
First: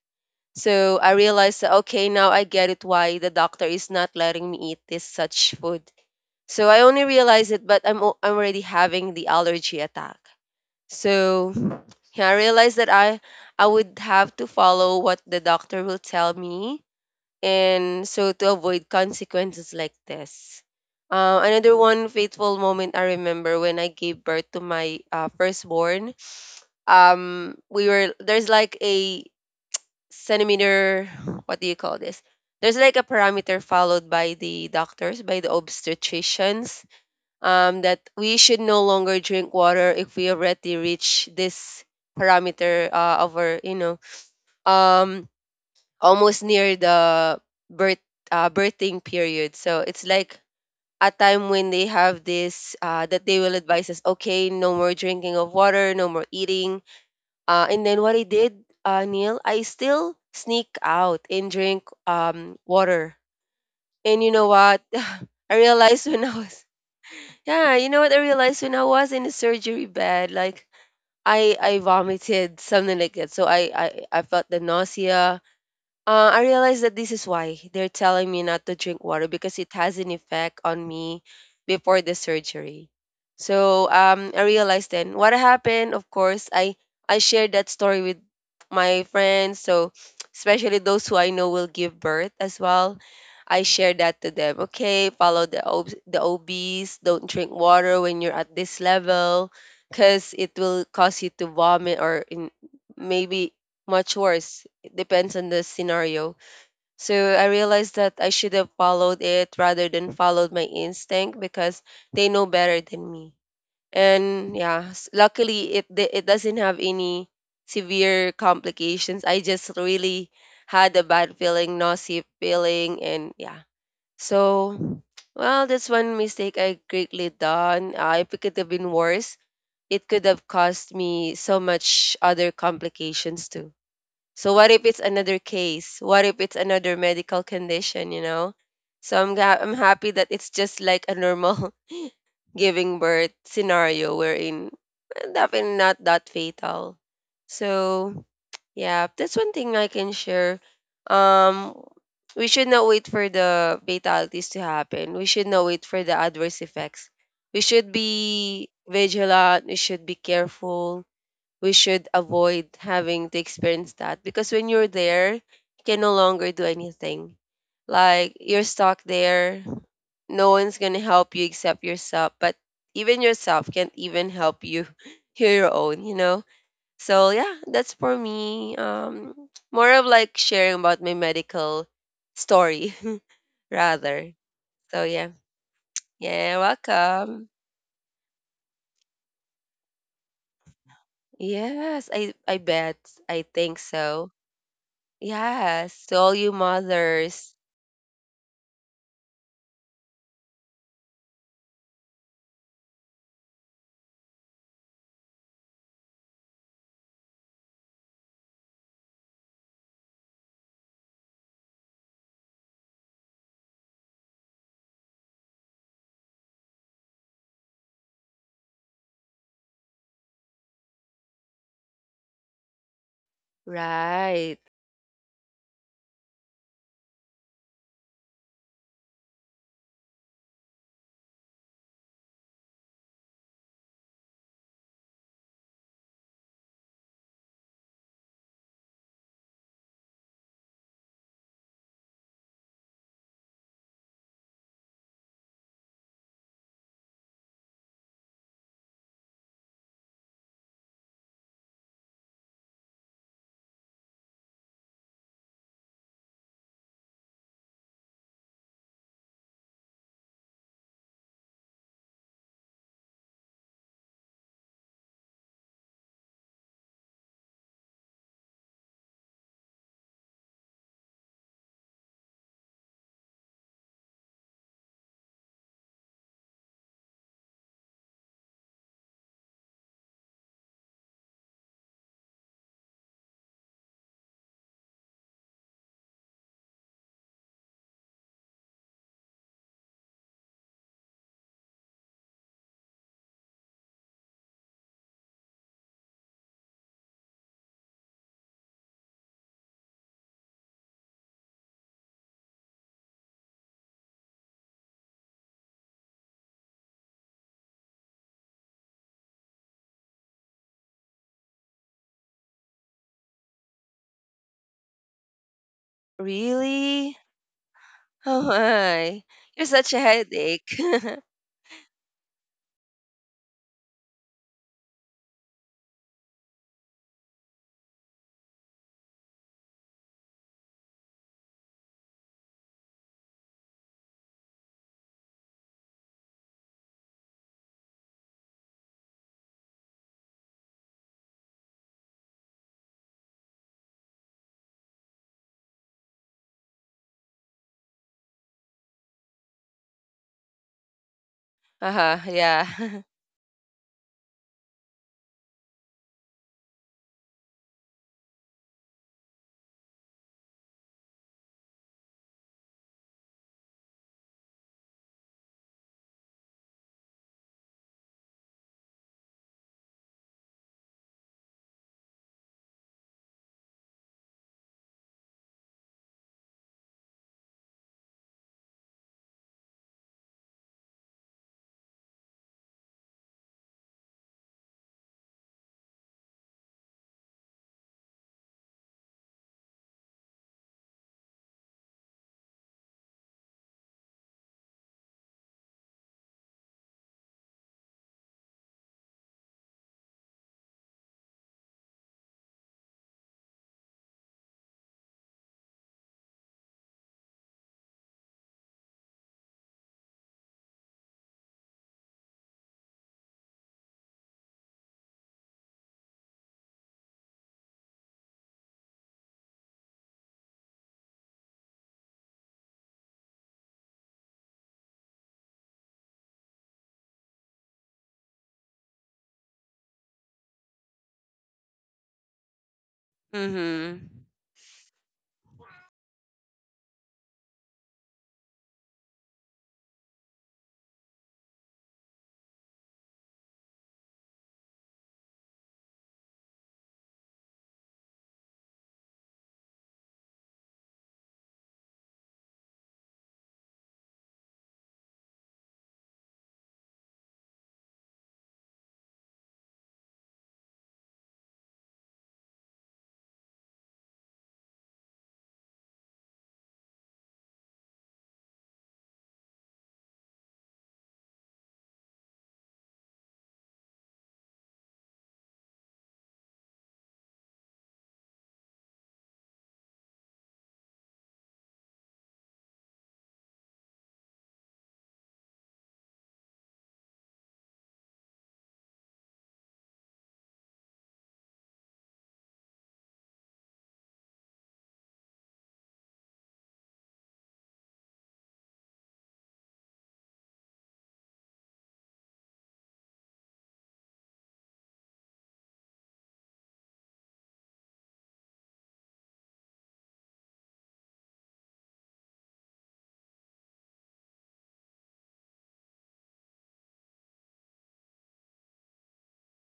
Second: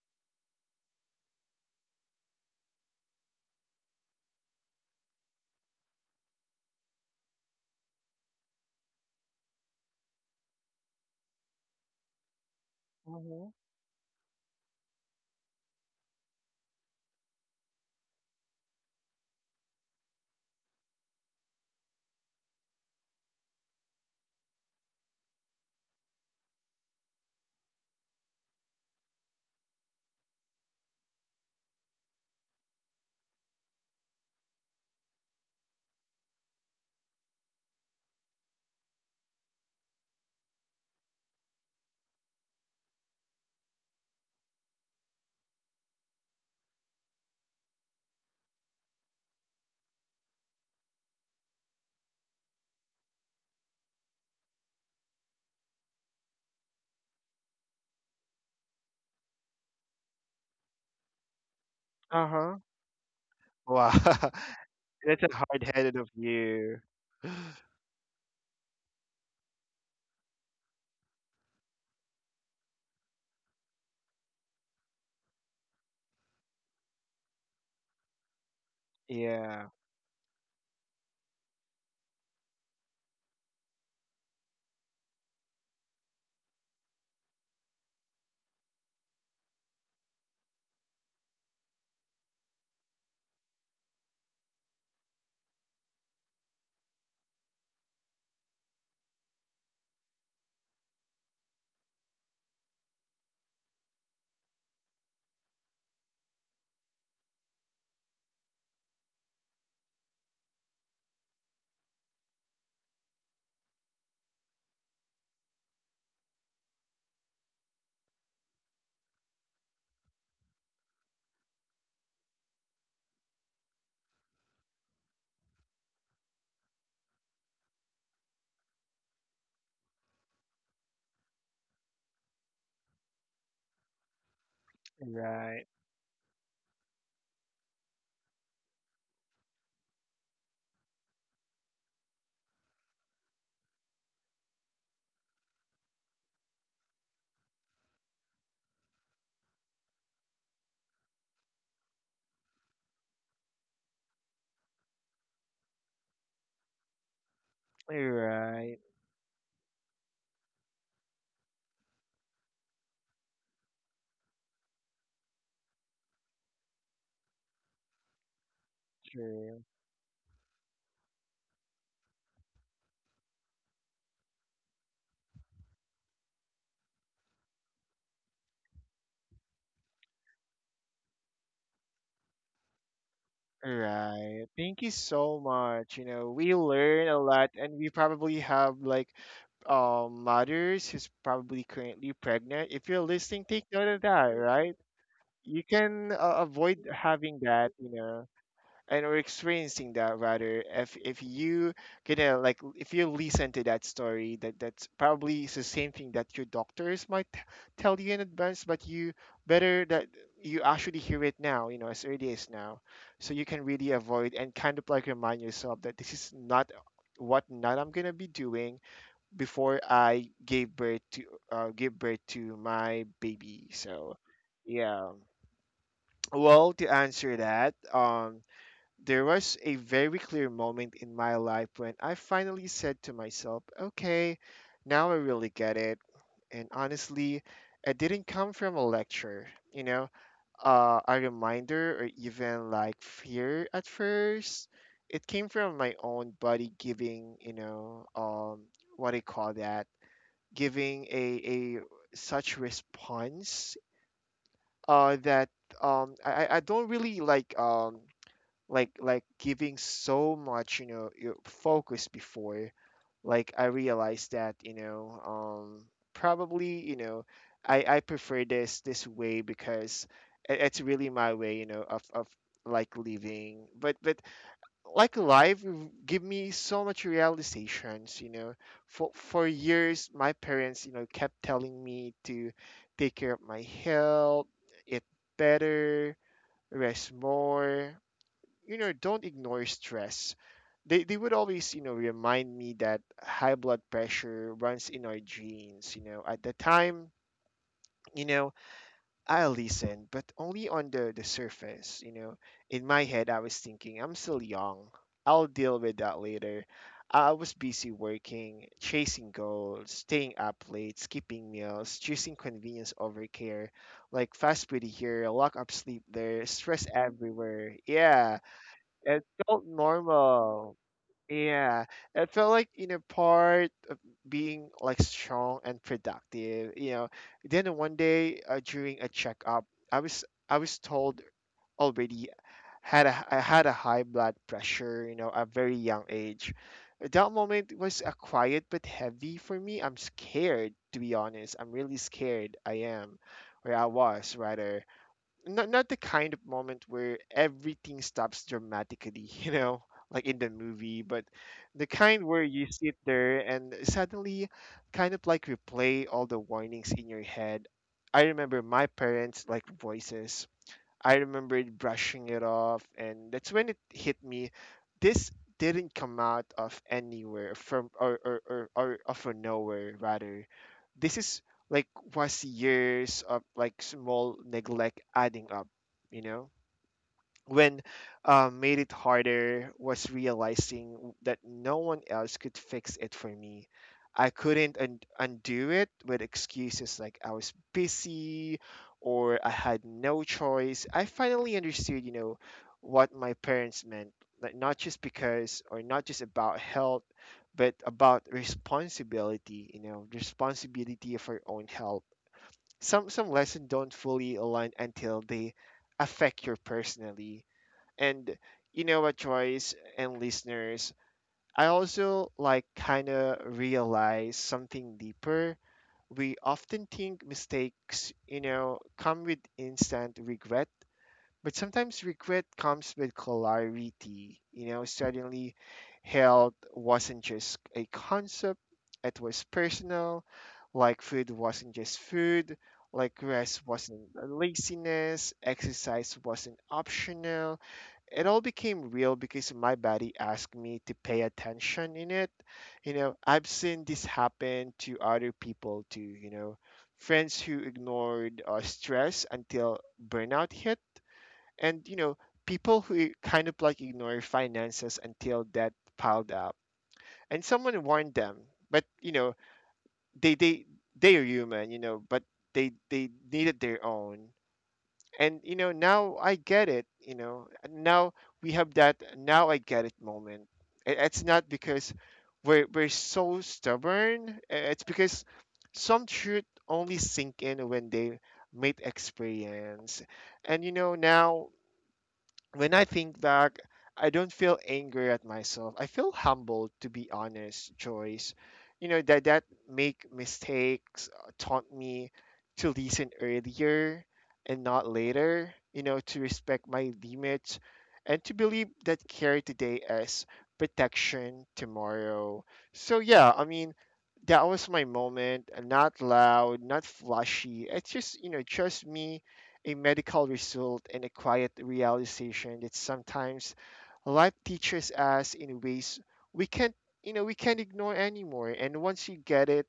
So I realized that, okay, now I get it why the doctor is not letting me eat this such food. So I only realized it, but I'm I'm already having the allergy attack. So yeah, I realized that Mm-hmm. I would have to follow what the doctor will tell me, and so to avoid consequences like this. Another one fateful moment I remember when I gave birth to my firstborn. We were, there's like a centimeter. What do you call this? There's like a parameter followed by the doctors, by the obstetricians that we should no longer drink water if we already reach this parameter of our, um, almost near the birth birthing period. So it's like a time when they have this that they will advise us, okay, no more drinking of water, no more eating. And then what I did, Neil, I still sneak out and drink Uh huh. water. Wow. And you know what? That's a I hard headed of realized when I was you. Yeah, you know what I realized when I was in the surgery bed, like I vomited something like that. So I felt the nausea. I realized that this is why they're telling me not to drink water because Yeah. it has an effect on me before the surgery. So I realized then what happened. Of course, I shared that story with my friends. So especially those who I know will give birth as well. I shared that to them. Okay, follow the the OBs. Don't drink water when you're at this level, because it will cause you to vomit or maybe much worse depends on the scenario. So I realized that I should have followed it rather than followed my instinct because they know better than me. And yeah, luckily it doesn't have any severe complications. I just really had a bad feeling, nausea feeling, and yeah. So well, that's one mistake I greatly done. If it could have been worse, it could have caused me so much other complications too. So what if it's another Right. case? What if it's another medical condition, you know? So I'm happy that it's just like a normal giving birth scenario wherein definitely not that fatal. So yeah, that's one thing I can share. Um we should not wait for the fatalities to happen. We should not wait for the adverse effects. We should be Right. vigilant, we should be careful, we should avoid having to experience that because when you're there, you can no longer do anything. Like you're stuck True. there, no one's gonna help you except yourself. But even yourself can't even help you. You your own, you know. So yeah, that's for me. More of like sharing about my medical story rather. Right. Thank you So yeah, so much. You know, we yeah, learn a welcome. lot and we probably have like mothers who's probably Yes, currently I pregnant. If bet you're listening, I take think note of that, so. right? You Yes, can to all you avoid having mothers. that, you know, and are experiencing that rather if you gonna like if you listen to that story, that that's probably is the same thing that your doctors might tell you in advance, but you better that you actually hear it now, you know, as early as now, so you can really avoid and kind of like remind yourself that this is not what not I'm gonna be doing before I gave birth to give birth to my baby. So Right. yeah, well, to answer that, there was a very clear moment in my life when I finally said to myself, okay, now I really get it. And honestly, it didn't come from a lecture, you know, a reminder or even like fear at first. It came from my own body giving, you know, what do you call that? Giving a such response that um, I don't really like. Like giving so much, you know, your focus before like I realized that, you know, probably you know I prefer this way because it's really my way, you know, of like living, but like life give me so much realizations, you know. For years my parents, you know, kept telling me to take care of my health, eat better, rest more, you know, don't ignore stress. They would always, you know, remind me that high blood pressure runs in our genes, you know. At the time, you know, I listened but only on the surface, you know. In my head I was thinking, I'm still young, I'll deal with that later. I was busy working, chasing goals, staying up late, skipping meals, choosing convenience over care. Like fast food here, lock up sleep there, stress Really? everywhere. Yeah, Oh my. it felt You're such a normal. headache. Yeah, it felt like, you know, part of being like strong and productive. You know, then one day during a checkup, I was told already had a I had a high blood pressure. You know, at a very young age. That moment was a quiet but heavy for me. I'm scared, to be honest. I'm really scared. I am, or I was rather, not the kind of moment where everything stops dramatically, you know, like in the movie, but the Uh-huh, kind where you yeah. sit there and suddenly kind of like replay all the warnings in your head. I remember my parents like voices. I remembered brushing it off, and that's when it hit me. This didn't come out of anywhere, from or of a nowhere rather. This is like was years of like small neglect adding up, you know. When made it harder was realizing that no one else could fix it for me. I couldn't undo it with excuses like I was busy or I had no choice. I finally understood, you know, what my parents meant, like not just because, or not just about health, but about responsibility, you know, responsibility of our own health. Some lessons don't fully align until they affect you personally. And you know what, Joyce and listeners, I also like kind of realize something deeper. We often think mistakes, you know, come with instant regret, but sometimes regret comes with clarity. You know, suddenly health wasn't just a concept, it was personal. Like food wasn't just food, like rest wasn't Mm-hmm. laziness, exercise wasn't optional. It all became real because my body asked me to pay attention in it. You know, I've seen this happen to other people too, you know, friends who ignored stress until burnout hit, and, you know, people who kind of like ignore finances until debt piled up. And someone warned them, but, you know, they, they, they are human, you know, but they needed their own. And you know, now I get it. You know, now we have that "now I get it" moment. It's not because we're so stubborn, it's because some truth only sink in when they meet experience. And you know, now when I think back, I don't feel angry at myself. I feel humbled, to be honest, Joyce. You know that make mistakes taught me to listen earlier and not later. You know, to respect my limits and to believe that care today as protection tomorrow. So yeah, I mean, that was my moment. Not loud, not flashy. It's just, you know, just me, a medical result, and a quiet realization that sometimes life teaches us in ways we can't you know we can't ignore anymore. And once you get it,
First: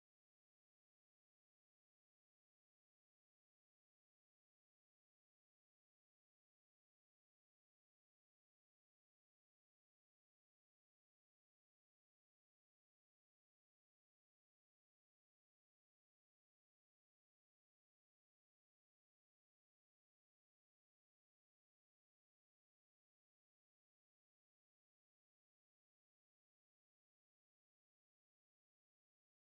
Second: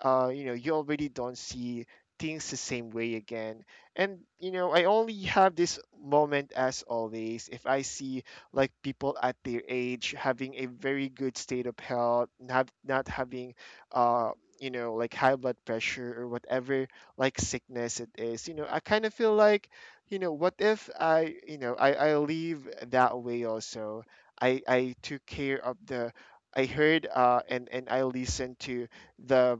you know, you already don't see things the same way again. And you know, I only have this moment as always. If I see like people at their age having a very good state of health, not having uh you know, like high blood pressure or whatever like sickness it is, you know, I kind of feel like, you know, what if I leave that way also. I took care of the, I heard, and I listened to the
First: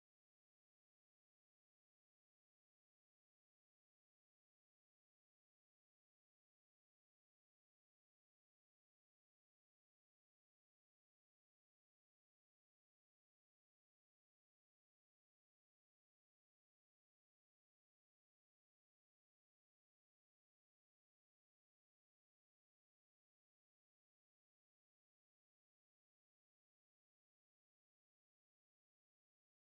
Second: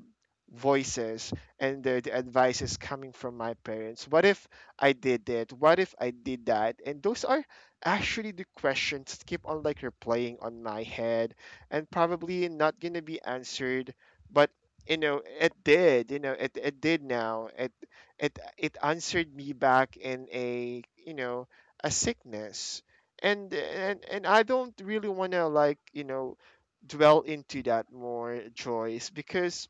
voices and the advices coming from my parents. What if I did that? What if I did that? And those are actually the questions that keep on like replaying on my head and probably not gonna be answered. But you know, it, it did now, it it answered me back in a, you know, a sickness. And I don't really want to like, you know, dwell into that more, Joyce, because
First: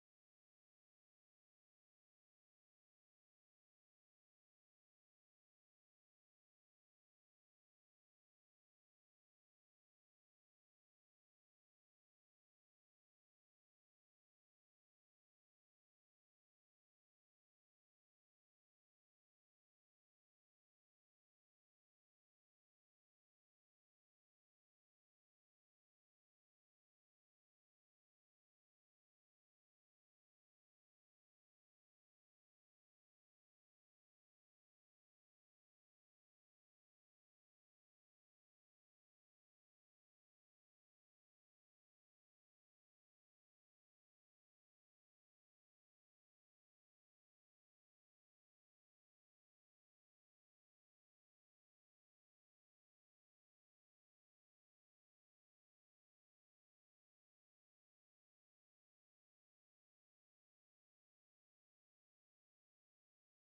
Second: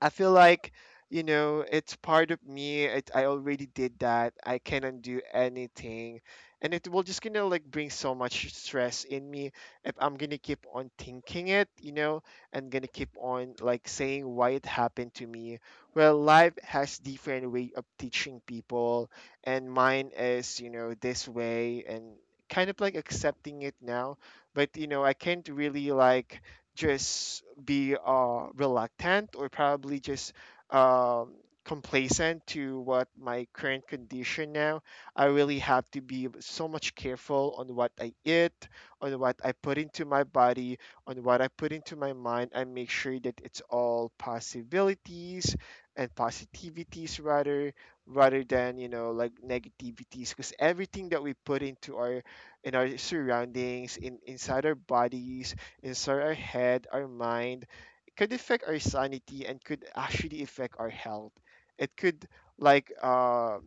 I feel like, you know, it's part of me. It, I already did that. I cannot do anything. And it will just gonna like bring so much stress in me if I'm gonna keep on thinking it, you know, and gonna keep on like saying why it happened to me. Well, life has different way of teaching people, and mine is, you know, this way, and kind of like accepting it now. But you know, I can't really like just be reluctant, or probably just um, complacent to what my current condition now. I really have to be so much careful on what I eat, on what I put into my body, on what I put into my mind, and make sure that it's all possibilities and positivities rather, rather than, you know, like negativities, because everything that we put into our in our surroundings, in inside our bodies, inside our head, our mind, it could affect our sanity and could actually affect our health. It could like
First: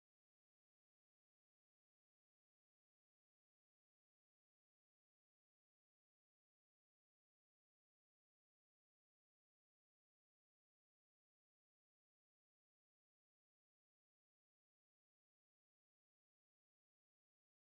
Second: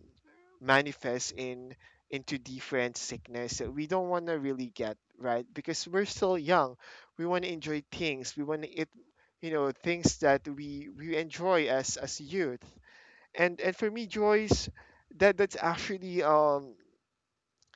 manifest in into different sickness that we don't want to really get, right? Because we're still young. We want to enjoy things. We want to eat, you know, things that we enjoy as youth. And for me, Joyce, that that's actually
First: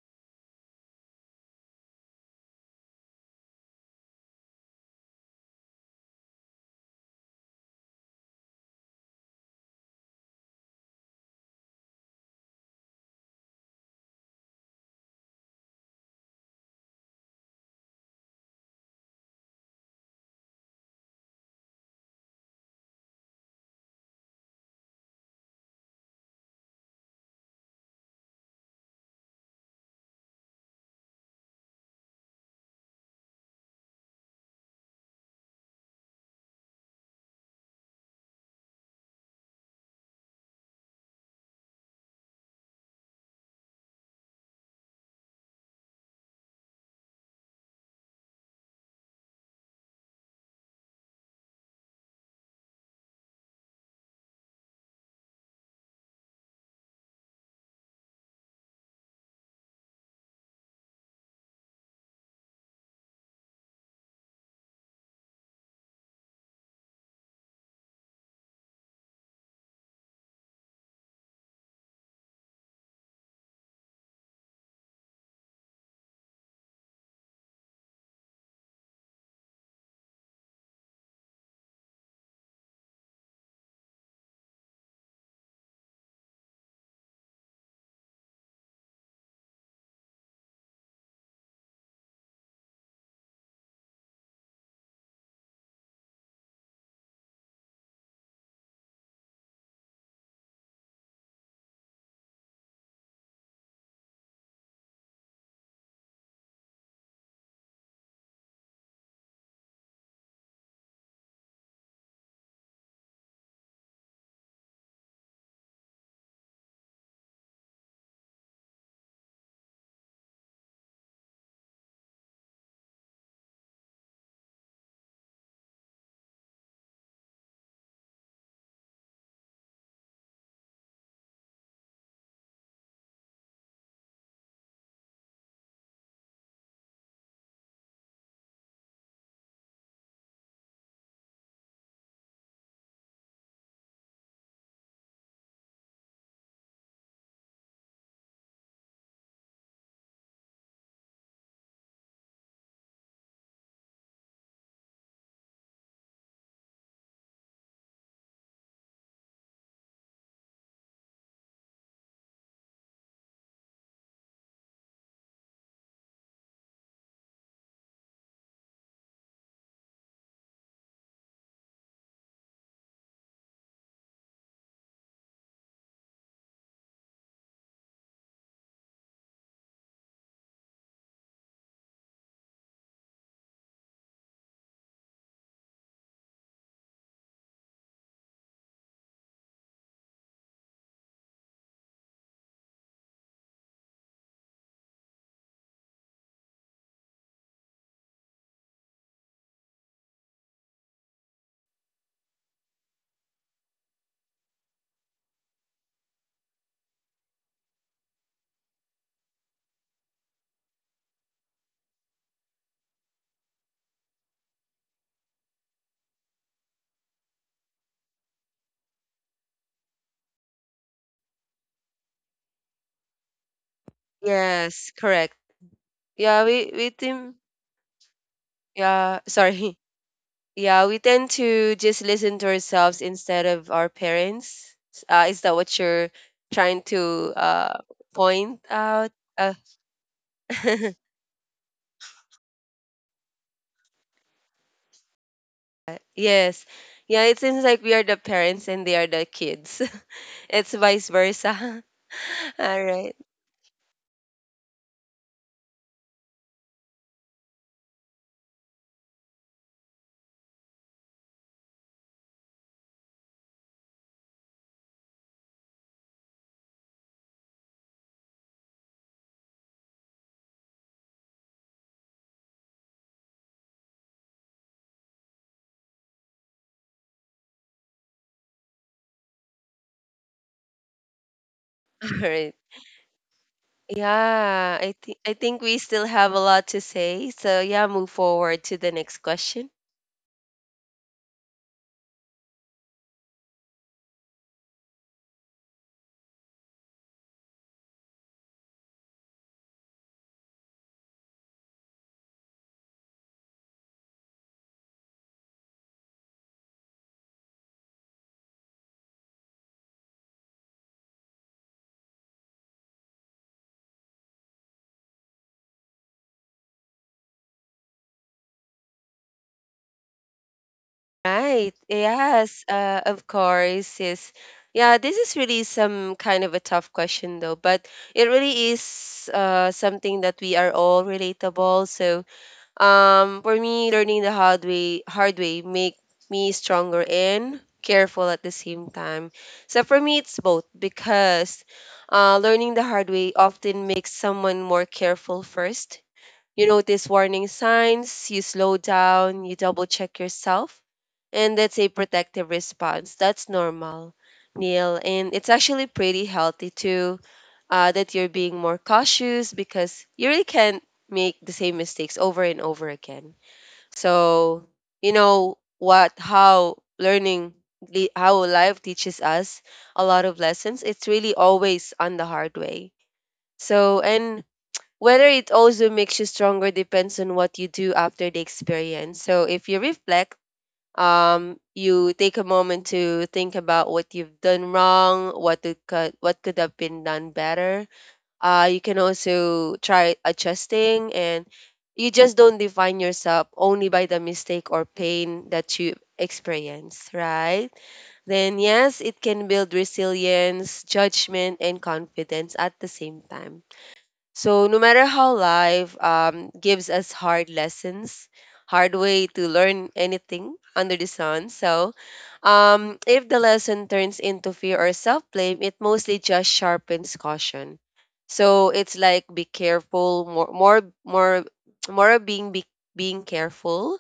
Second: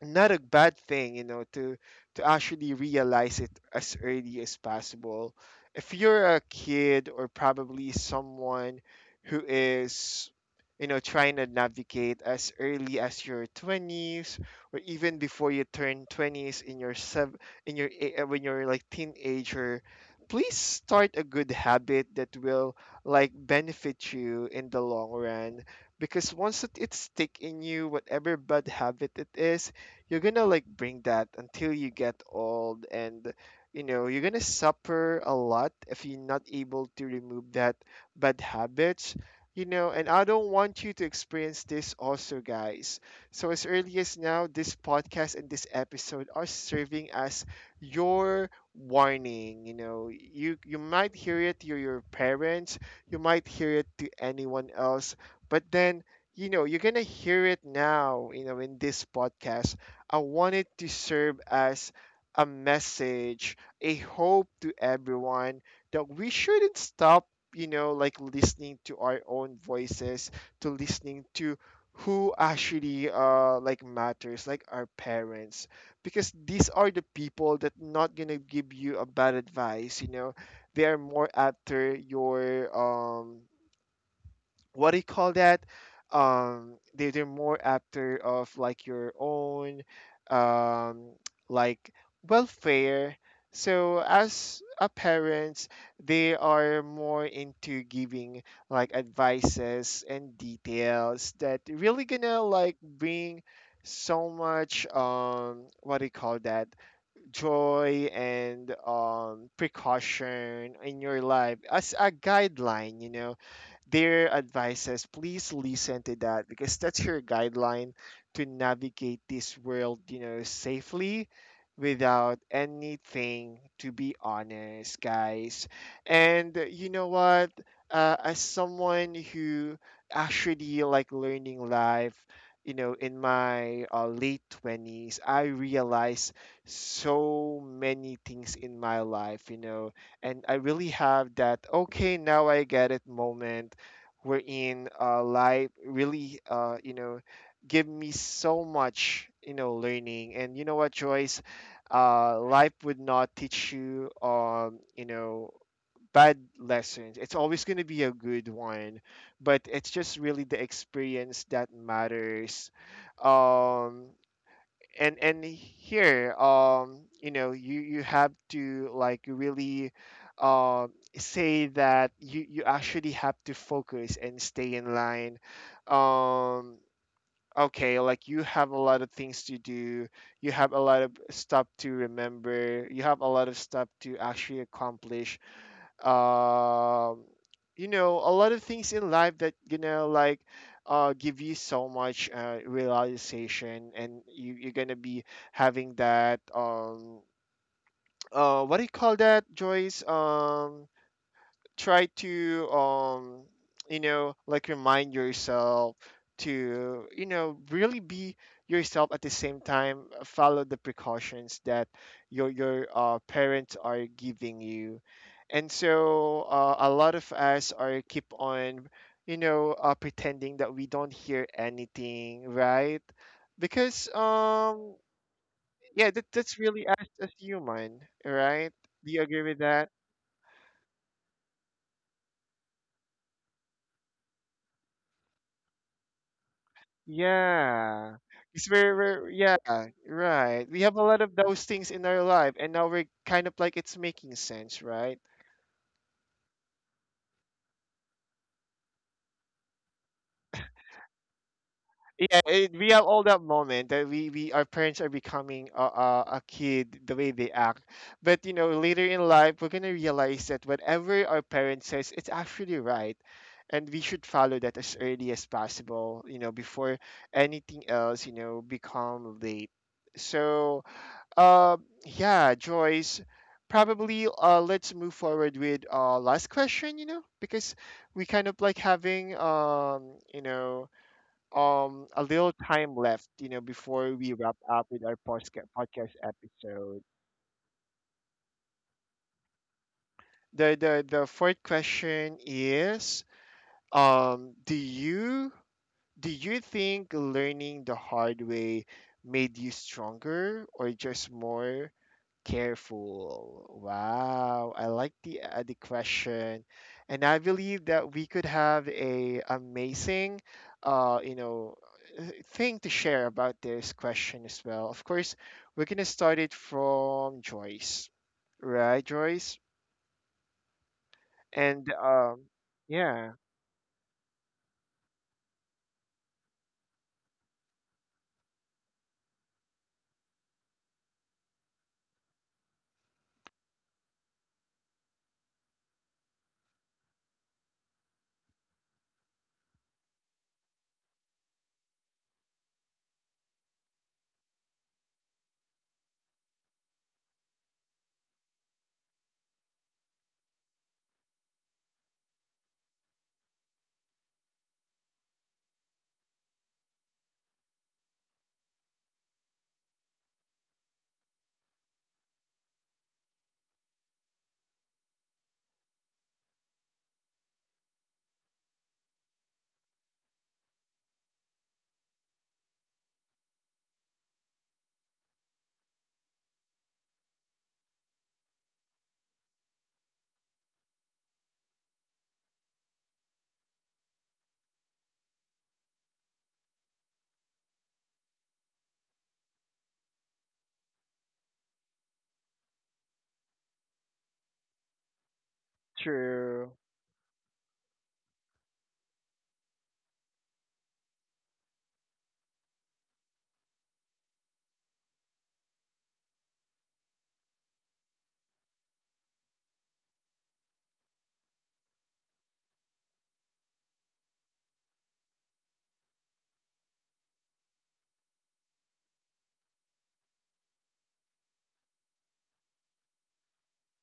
not a bad thing, you know, to actually realize it as early as possible. If you're a kid or probably someone who is, trying to navigate as early as your 20s or even before you turn 20s in your sev in your a- when you're like teenager, please start a good habit that will like benefit you in the long run because once it, it's stick in you whatever bad habit it is, you're gonna like bring that until you get old, and you know you're gonna suffer a lot if you're not able to remove that bad habits, you know. And I don't want you to experience this also, guys. So as early as now, this podcast and this episode are serving as your warning, you know. You might hear it to your parents, you might hear it to anyone else, but then, you know, you're gonna hear it now, you know, in this podcast. I want it to serve as a message, a hope to everyone, that we shouldn't stop, like listening to our own voices, to listening to who actually like matters, like our parents, because these are the people that not gonna give you a bad advice, they are more after your what do you call that? They're more after of like your own, um, like, welfare. So as a parents, they are more into giving like advices and details that really gonna like bring so much, what do you call that, joy and precaution in your life as a guideline, you know. Their advices, please listen to that because that's your guideline to navigate this world, you know, safely without anything, to be honest, guys. And you know what? As someone who actually like learning life, you know, in my late 20s, I realized so many things in my life, you know, and I really have that okay now I get it moment wherein life really, give me so much, you know, learning. And you know what, Joyce, life would not teach you, bad lessons. It's always going to be a good one, but it's just really the experience that matters. Um, and here, you know, you have to like really, um say that you actually have to focus and stay in line. um okay, like, you have a lot of things to do, you have a lot of stuff to remember, you have a lot of stuff to actually accomplish, um, you know, a lot of things in life that, you know, like, give you so much realization, and you you're gonna be having that, what do you call that, Joyce? Try to, you know, like, remind yourself to, you know, really be yourself. At the same time, follow the precautions that your parents are giving you. And so, a lot of us are keep on, pretending that we don't hear anything, right? Because, Yes, correct. yeah, that, Yeah, that's we really we us as think, human, right? Do yeah, you agree with sorry. that? Yeah, we tend to just listen to ourselves instead of our parents. Is that what you're trying to uh Yeah. point It's out? Yeah, right. We have a lot of those things in our life, and now we're kind of like it's making sense, right? Yes. Yeah, it seems like we are the parents and they are the kids. It's vice versa. Yeah, it, All we have right. all that moment that we our parents are becoming a kid the way they act. But you know, later in life, we're gonna realize that whatever our parents says, it's actually right, and we should follow that as early as possible. You know, before anything else, you know, become late. So, Uh, yeah, Joyce. Probably let's move forward with last question, you know, because we kind of like having All a little right. time left, you know, before we wrap Yeah, up I with our think I think podcast we still podcast have a lot to episode. say. So yeah, move forward to the next question. The fourth question is, do you think learning the hard way made you stronger or just more careful. Wow, I like the, the question, and I believe that we could have a amazing, uh, you know, uh, thing to share about this question as well. Of course, we're gonna start it from Joyce, right, Joyce? Right. And Yes, of yeah. course. Yes. Yeah, this is really some kind of a tough question though, but it really is something that we are all relatable. So for me, learning the hard way, make me stronger and careful at the same time. So for me, it's both because learning the hard way often makes someone more careful first. You notice warning signs, you slow down, you double check yourself, and that's a protective response. That's normal, Neil. And it's actually pretty healthy too, that you're being more cautious because you really can't make the same mistakes over and over again. So, you know what, how how life teaches us a lot of lessons, it's really always on the hard way. So, and whether it also makes you stronger depends on what you do after the experience. So if you reflect, you take a moment to think about what you've done wrong, what could have been done better. You can also try adjusting, and you just don't define yourself only by the mistake or pain that you True. experience, right? Then yes, it can build resilience, judgment, and confidence at the same time. So no matter how life gives us hard lessons, hard way to learn anything under the sun. So if the lesson turns into fear or self-blame, it mostly just sharpens caution. So it's like be careful, more more of being being careful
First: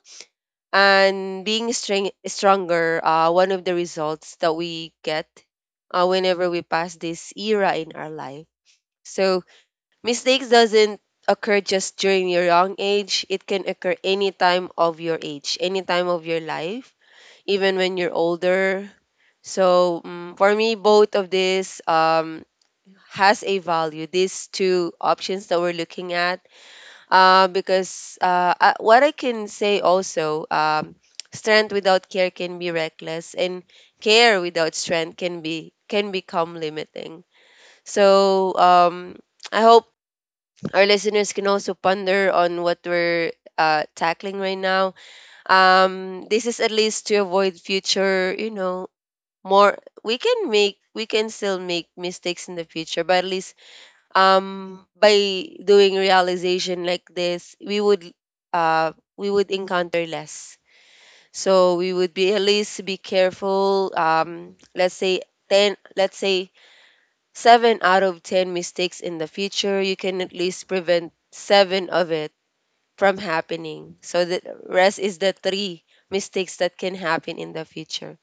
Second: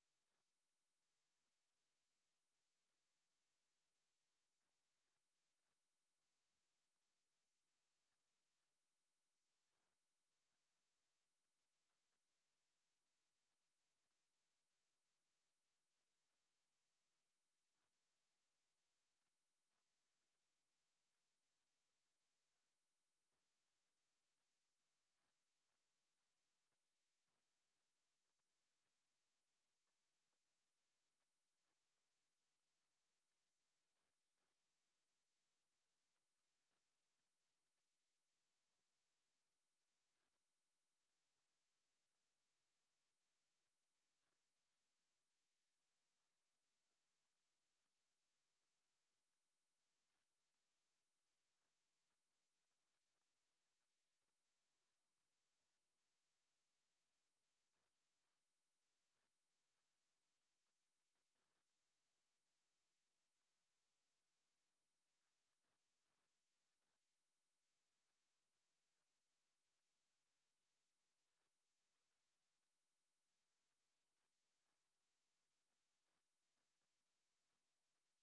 and being stronger. One of the results that we get whenever we pass this era in our life. So Mistakes doesn't occur just during your young age. It can occur any time of your age, any time of your life, even when you're older. So mm for me, both of this has a value. These two options that we're looking at, because what I can say also, strength without care can be reckless, and care without strength can become limiting. So I hope our listeners can also ponder on what we're tackling right now. This is at least to avoid future, you know, more. We can still make mistakes in the future, but at least by doing realization like this, we would encounter less. So we would be at least be careful. Let's say 10, let's say seven out of 10 mistakes in the future, you can at least prevent seven of it from happening. So the rest is the three mistakes that can happen in the future.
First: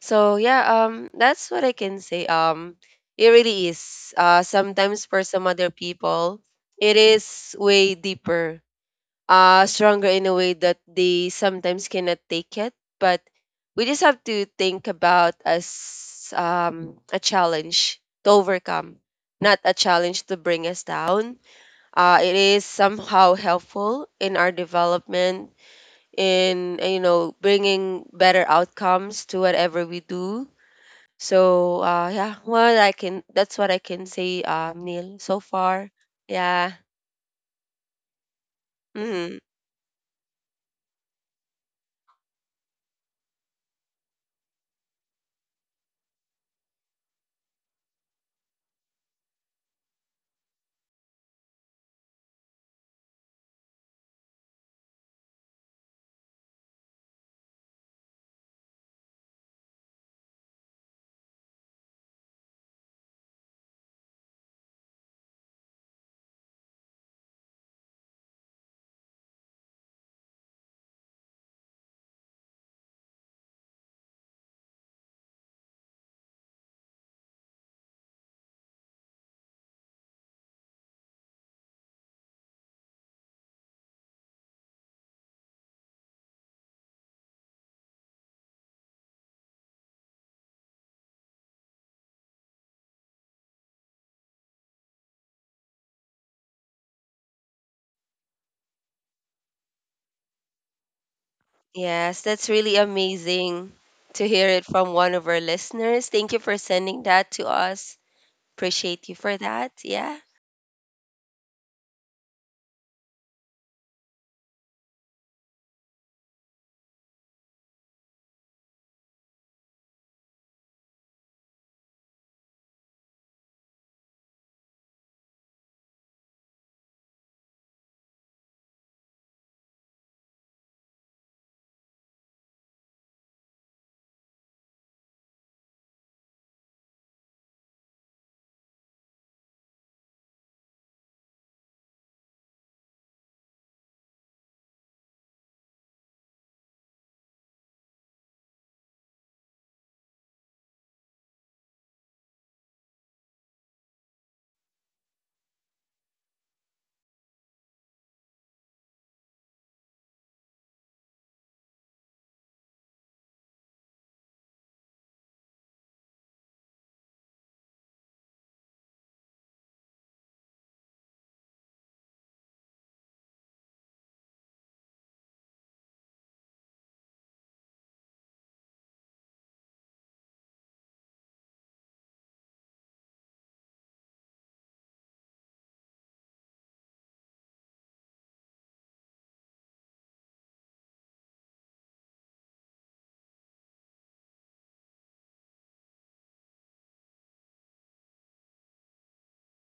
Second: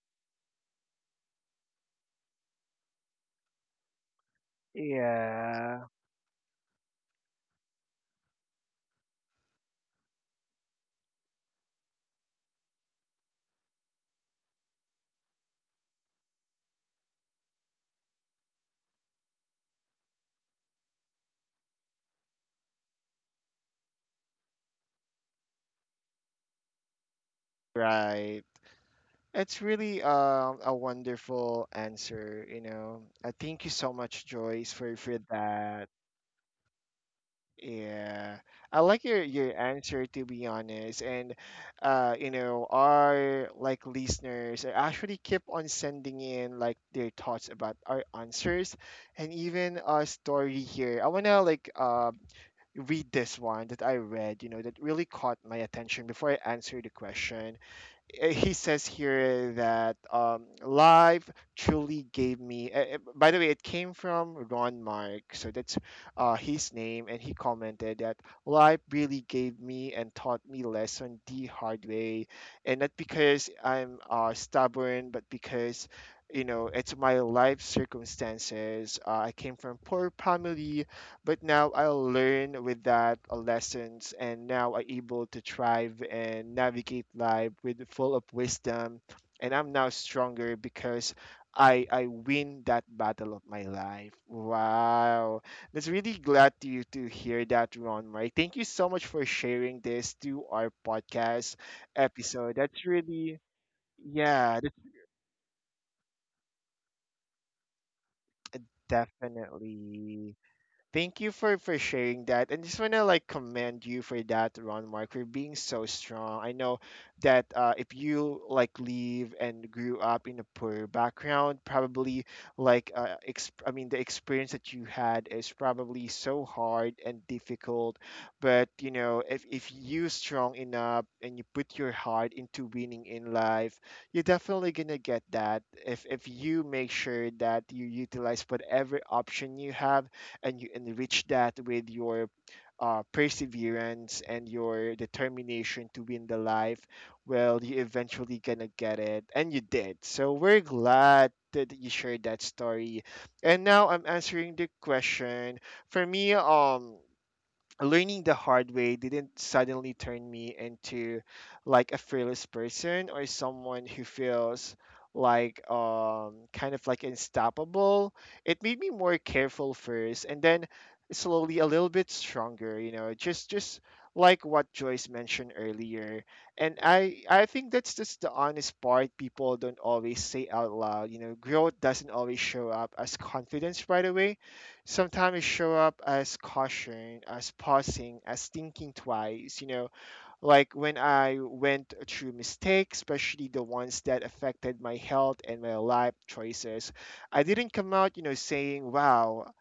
So yeah, that's what I can say. It really is. Sometimes for some other Yeah. people, it is way deeper, stronger in a way that they sometimes cannot take it, but we just have to think about as a challenge to overcome, not a challenge to bring us down. It is somehow helpful in our development in bringing Right. better outcomes to It's whatever we really, do. A wonderful So yeah, answer, you what I know. can that's Thank what you I so can much, say, Joyce, Neil, for so that. far. Yeah. Yeah, I like Hmm. your answer, to be honest, and you know, our like listeners are actually keep on sending in like their thoughts about our answers, and even our story here. I wanna like read this one that I read, you know, that really caught my attention before I answer the question. He says here that, live truly gave me. By the way, it came from Ron Mark, so that's his name, and he commented that life really gave me and taught me lesson the hard way, and not because I'm, stubborn, but because, you know, it's my life circumstances. I came from poor family, but now I'll learn with that, lessons, and now I'm able to thrive and navigate life with full of wisdom. And I'm now stronger because I win that battle of my life. Wow, that's really glad to you to hear that, Ron. Mike, thank you so much for sharing this to our podcast Yes, that's episode. really That's really, amazing to hear yeah, it that's from one of our listeners. Thank you for sending that to us. Appreciate you for that. Yeah, definitely. Thank you for sharing that, and just wanna like commend you for that, Ron Mark, for being so strong. I know that, if you like live and grew up in a poor background, probably like, I mean, the experience that you had is probably so hard and difficult. But you know, if you strong enough and you put your heart into winning in life, you're definitely gonna get that. If you make sure that you utilize whatever option you have and you enrich that with your, perseverance and your determination to win the life, well, you eventually gonna get it, and you did. So we're glad that you shared that story. And now I'm answering the question. For me, learning the hard way didn't suddenly turn me into like a fearless person or someone who feels like, kind of like unstoppable. It made me more careful first, and then slowly a little bit stronger, you know, just like what Joyce mentioned earlier. And I think that's just the honest part people don't always say out loud. You know, growth doesn't always show up as confidence right away, sometimes show up as caution, as pausing, as thinking twice, you know, like when I went through mistakes, especially the ones that affected my health and my life choices, I didn't come out, you know, saying, wow,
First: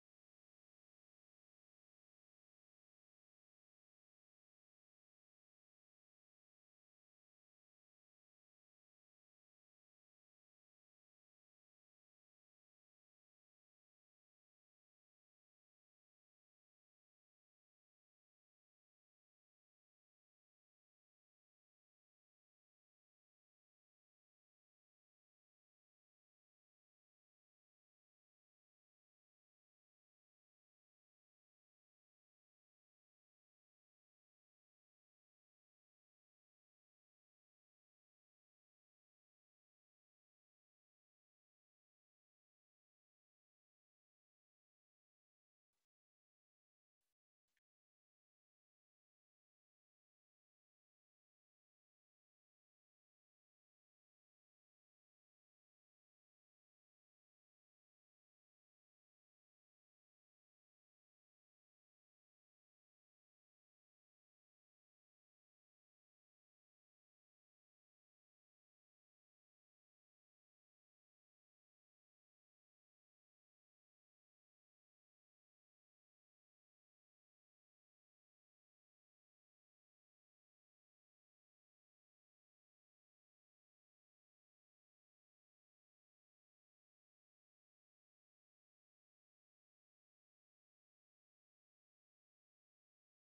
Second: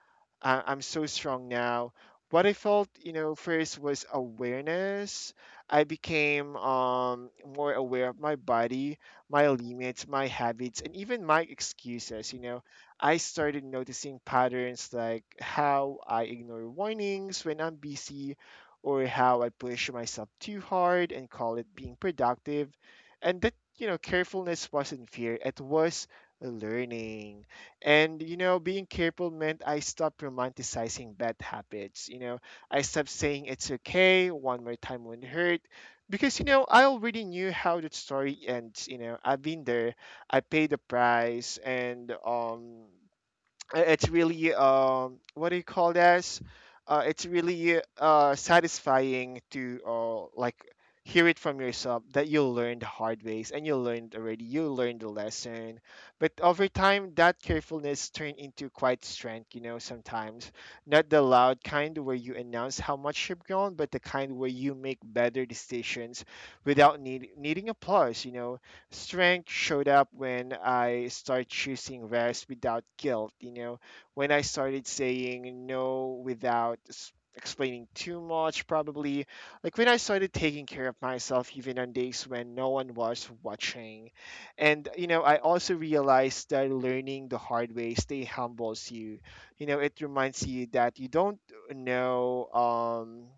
I'm so strong now. What I felt, you know, first was awareness. I became, more aware of my body, my limits, my habits, and even my excuses. You know, I started noticing patterns like how I ignore warnings when I'm busy, or how I push myself too hard and call it being productive. And that, you know, carefulness wasn't fear, it was learning. And, you know, being careful meant I stopped romanticizing bad habits. You know, I stopped saying it's okay, one more time won't hurt. Because, you know, I already knew how the story ends. You know, I've been there, I paid the price, and, it's really, what do you call this, it's really satisfying to like hear it from yourself, that you learned the hard ways and you learned already, you learned the lesson. But over time, that carefulness turned into quite strength, you know, sometimes not the loud kind where you announce how much you've grown, but the kind where you make better decisions without needing applause, you know. Strength showed up when I started choosing rest without guilt, you know, when I started saying no without explaining too much, probably, like when I started taking care of myself even on days when no one was watching. And, you know, I also realized that learning the hard way, stay humbles you. You know, it reminds you that you don't know.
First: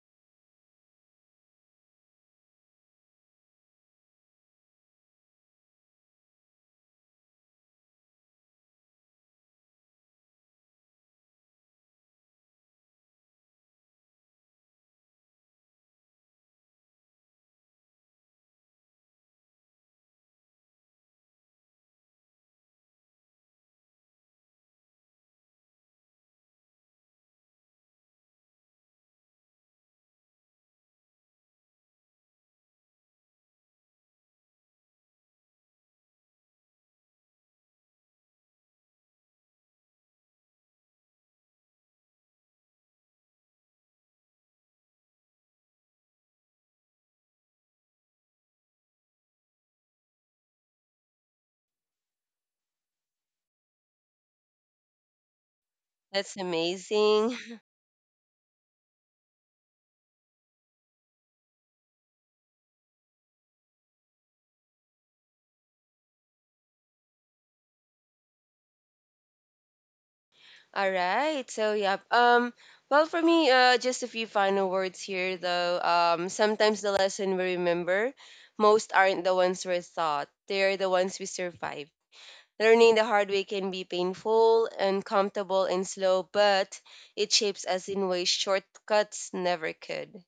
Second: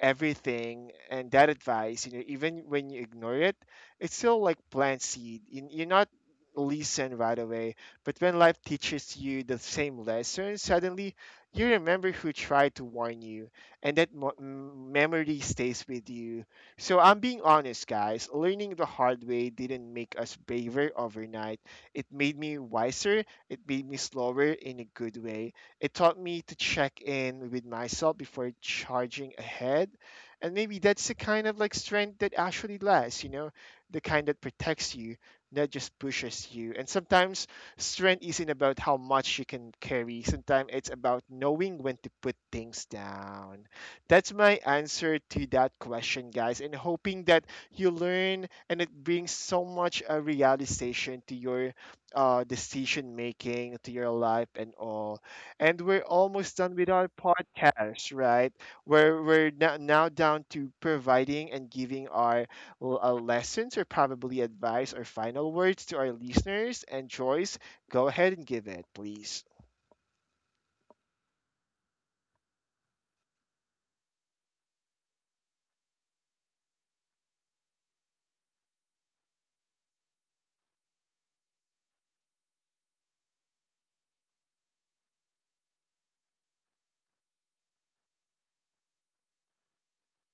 Everything and that advice, you know, even when you ignore it, it's still like plant seed. You're not listen right away, but when life teaches you the same lesson, suddenly you remember who tried to warn you, and that memory stays with you. So I'm being honest, guys. Learning the hard way didn't make us braver overnight. It made me wiser. It made me slower in a good way. It taught me to check in with myself before charging ahead. And maybe that's the kind of like strength that actually lasts, you know, the kind that protects you, not just pushes you. And sometimes strength isn't about how much you can carry, sometimes it's about knowing when to put things down. That's my answer to that question, guys, and hoping that you learn and it brings so much a realization to your, decision making, to your life, and all. And we're that's almost done with our amazing. podcast, right? Where we're now down to providing and giving our, lessons or probably advice or final words to our listeners. And Joyce, go ahead and give it, please. All right. So yeah. Well, for me, just a few final words here though. Sometimes the lesson we remember most aren't the ones we're taught. They're the ones we survive. Learning the hard way can be painful, uncomfortable and slow, but it shapes us in ways shortcuts never could.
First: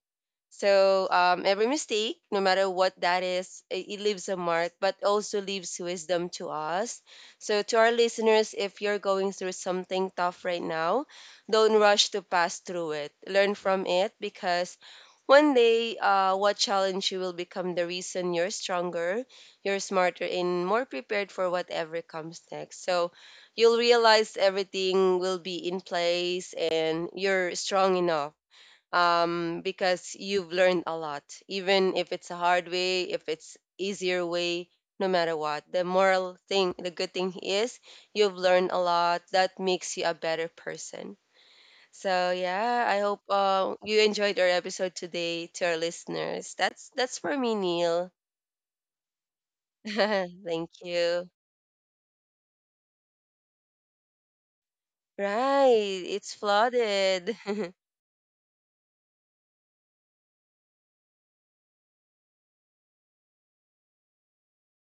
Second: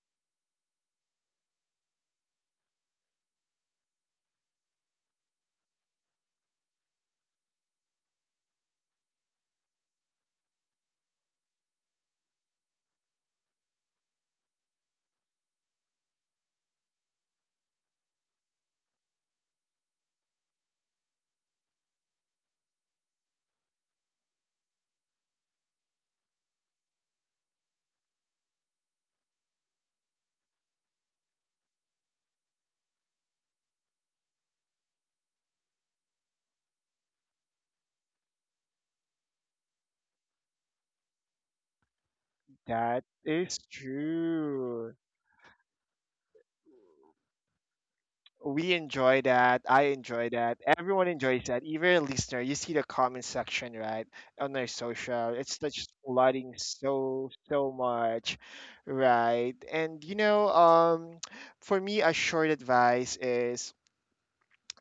So every mistake, no matter what that is, it leaves a mark, but also leaves wisdom to us. So to our listeners, if you're going through something tough right now, don't rush to pass through it. Learn from it because one day, what challenge you will become the reason you're stronger, you're smarter, and more prepared for whatever comes next. So you'll realize everything will be in place and you're strong enough, because you've learned a lot, even if it's a hard way, if it's easier way, no matter what. The moral thing, the good thing is you've learned a lot. That makes you a better person. So yeah, I That hope is you enjoyed our episode true. today to our listeners. That's for me, Neil. We enjoy that. I enjoy that. Thank Everyone you. enjoys that. Even a listener, you see the comment section, right? On their social. It's Right, like just it's flooding so flooded. so much. Right. And you know, for me a short advice is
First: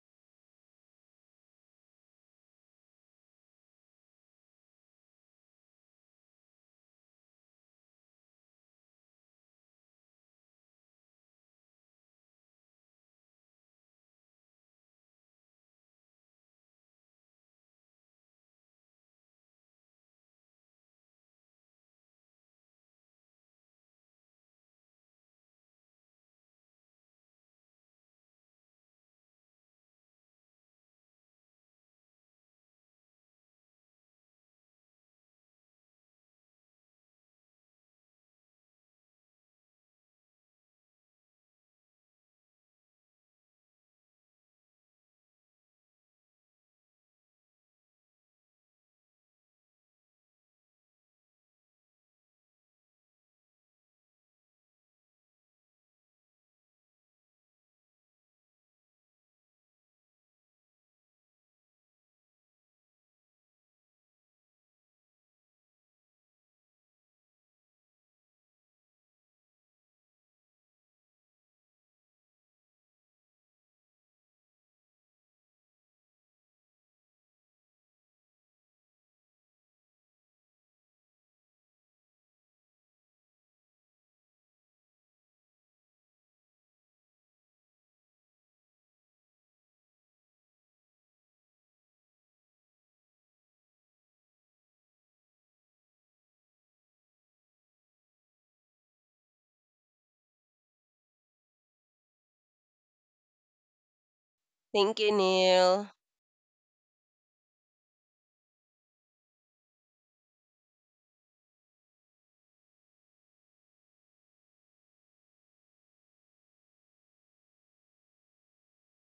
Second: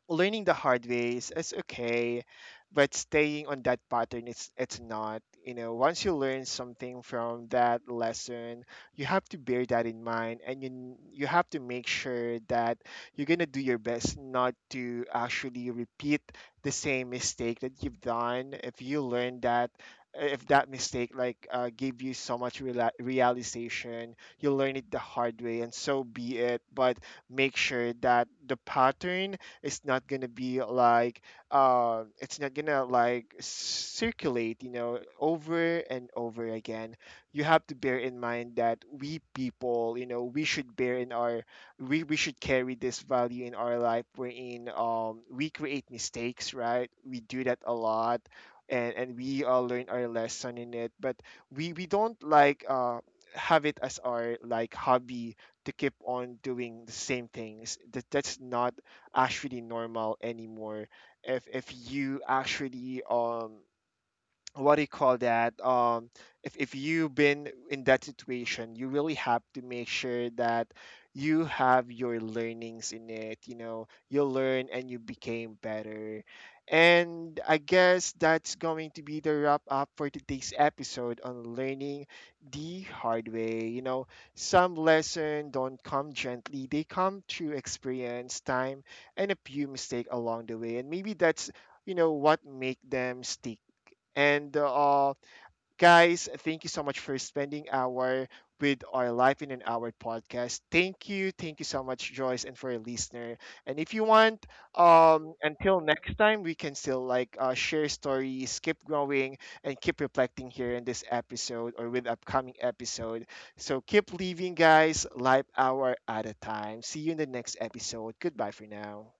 learning the hard ways is okay, but staying on that pattern, it's not. You know, once you learn something from that lesson, you have to bear that in mind, and you have to make sure that you're gonna do your best not to actually repeat the same mistake that you've done. If you learn that. If that mistake like, gave you so much realization, you learn it the hard way, and so be it. But make sure that the pattern, it's not gonna be like, it's not gonna like circulate, you know, over and over again. You have to bear in mind that we people, you know, we should bear in our we should carry this value in our life, wherein, we create mistakes, right, we do that a lot, and we all learn our lesson in it. But we don't like, have it as our like hobby to keep on doing the same things, that that's not actually normal anymore. If you actually, what do you call that, if you've been in that situation, you really have to make sure that you have your learnings in it, you know, you learn and you became better. And I guess that's going to be the wrap up for today's episode on learning the hard way, you know. Some lessons don't come gently, they come through experience, time, and a few mistake along the way, and maybe that's, you know, what make them stick. And guys, thank you so much for spending our with our life in an hour podcast. Thank you so much, Joyce, and for a listener. And if you want, Thank you, until Neil. next time, we can still like share stories, keep growing, and keep reflecting here in this episode or with upcoming episode. So keep leaving, guys, life hour at a time. See you in the next episode. Goodbye for now.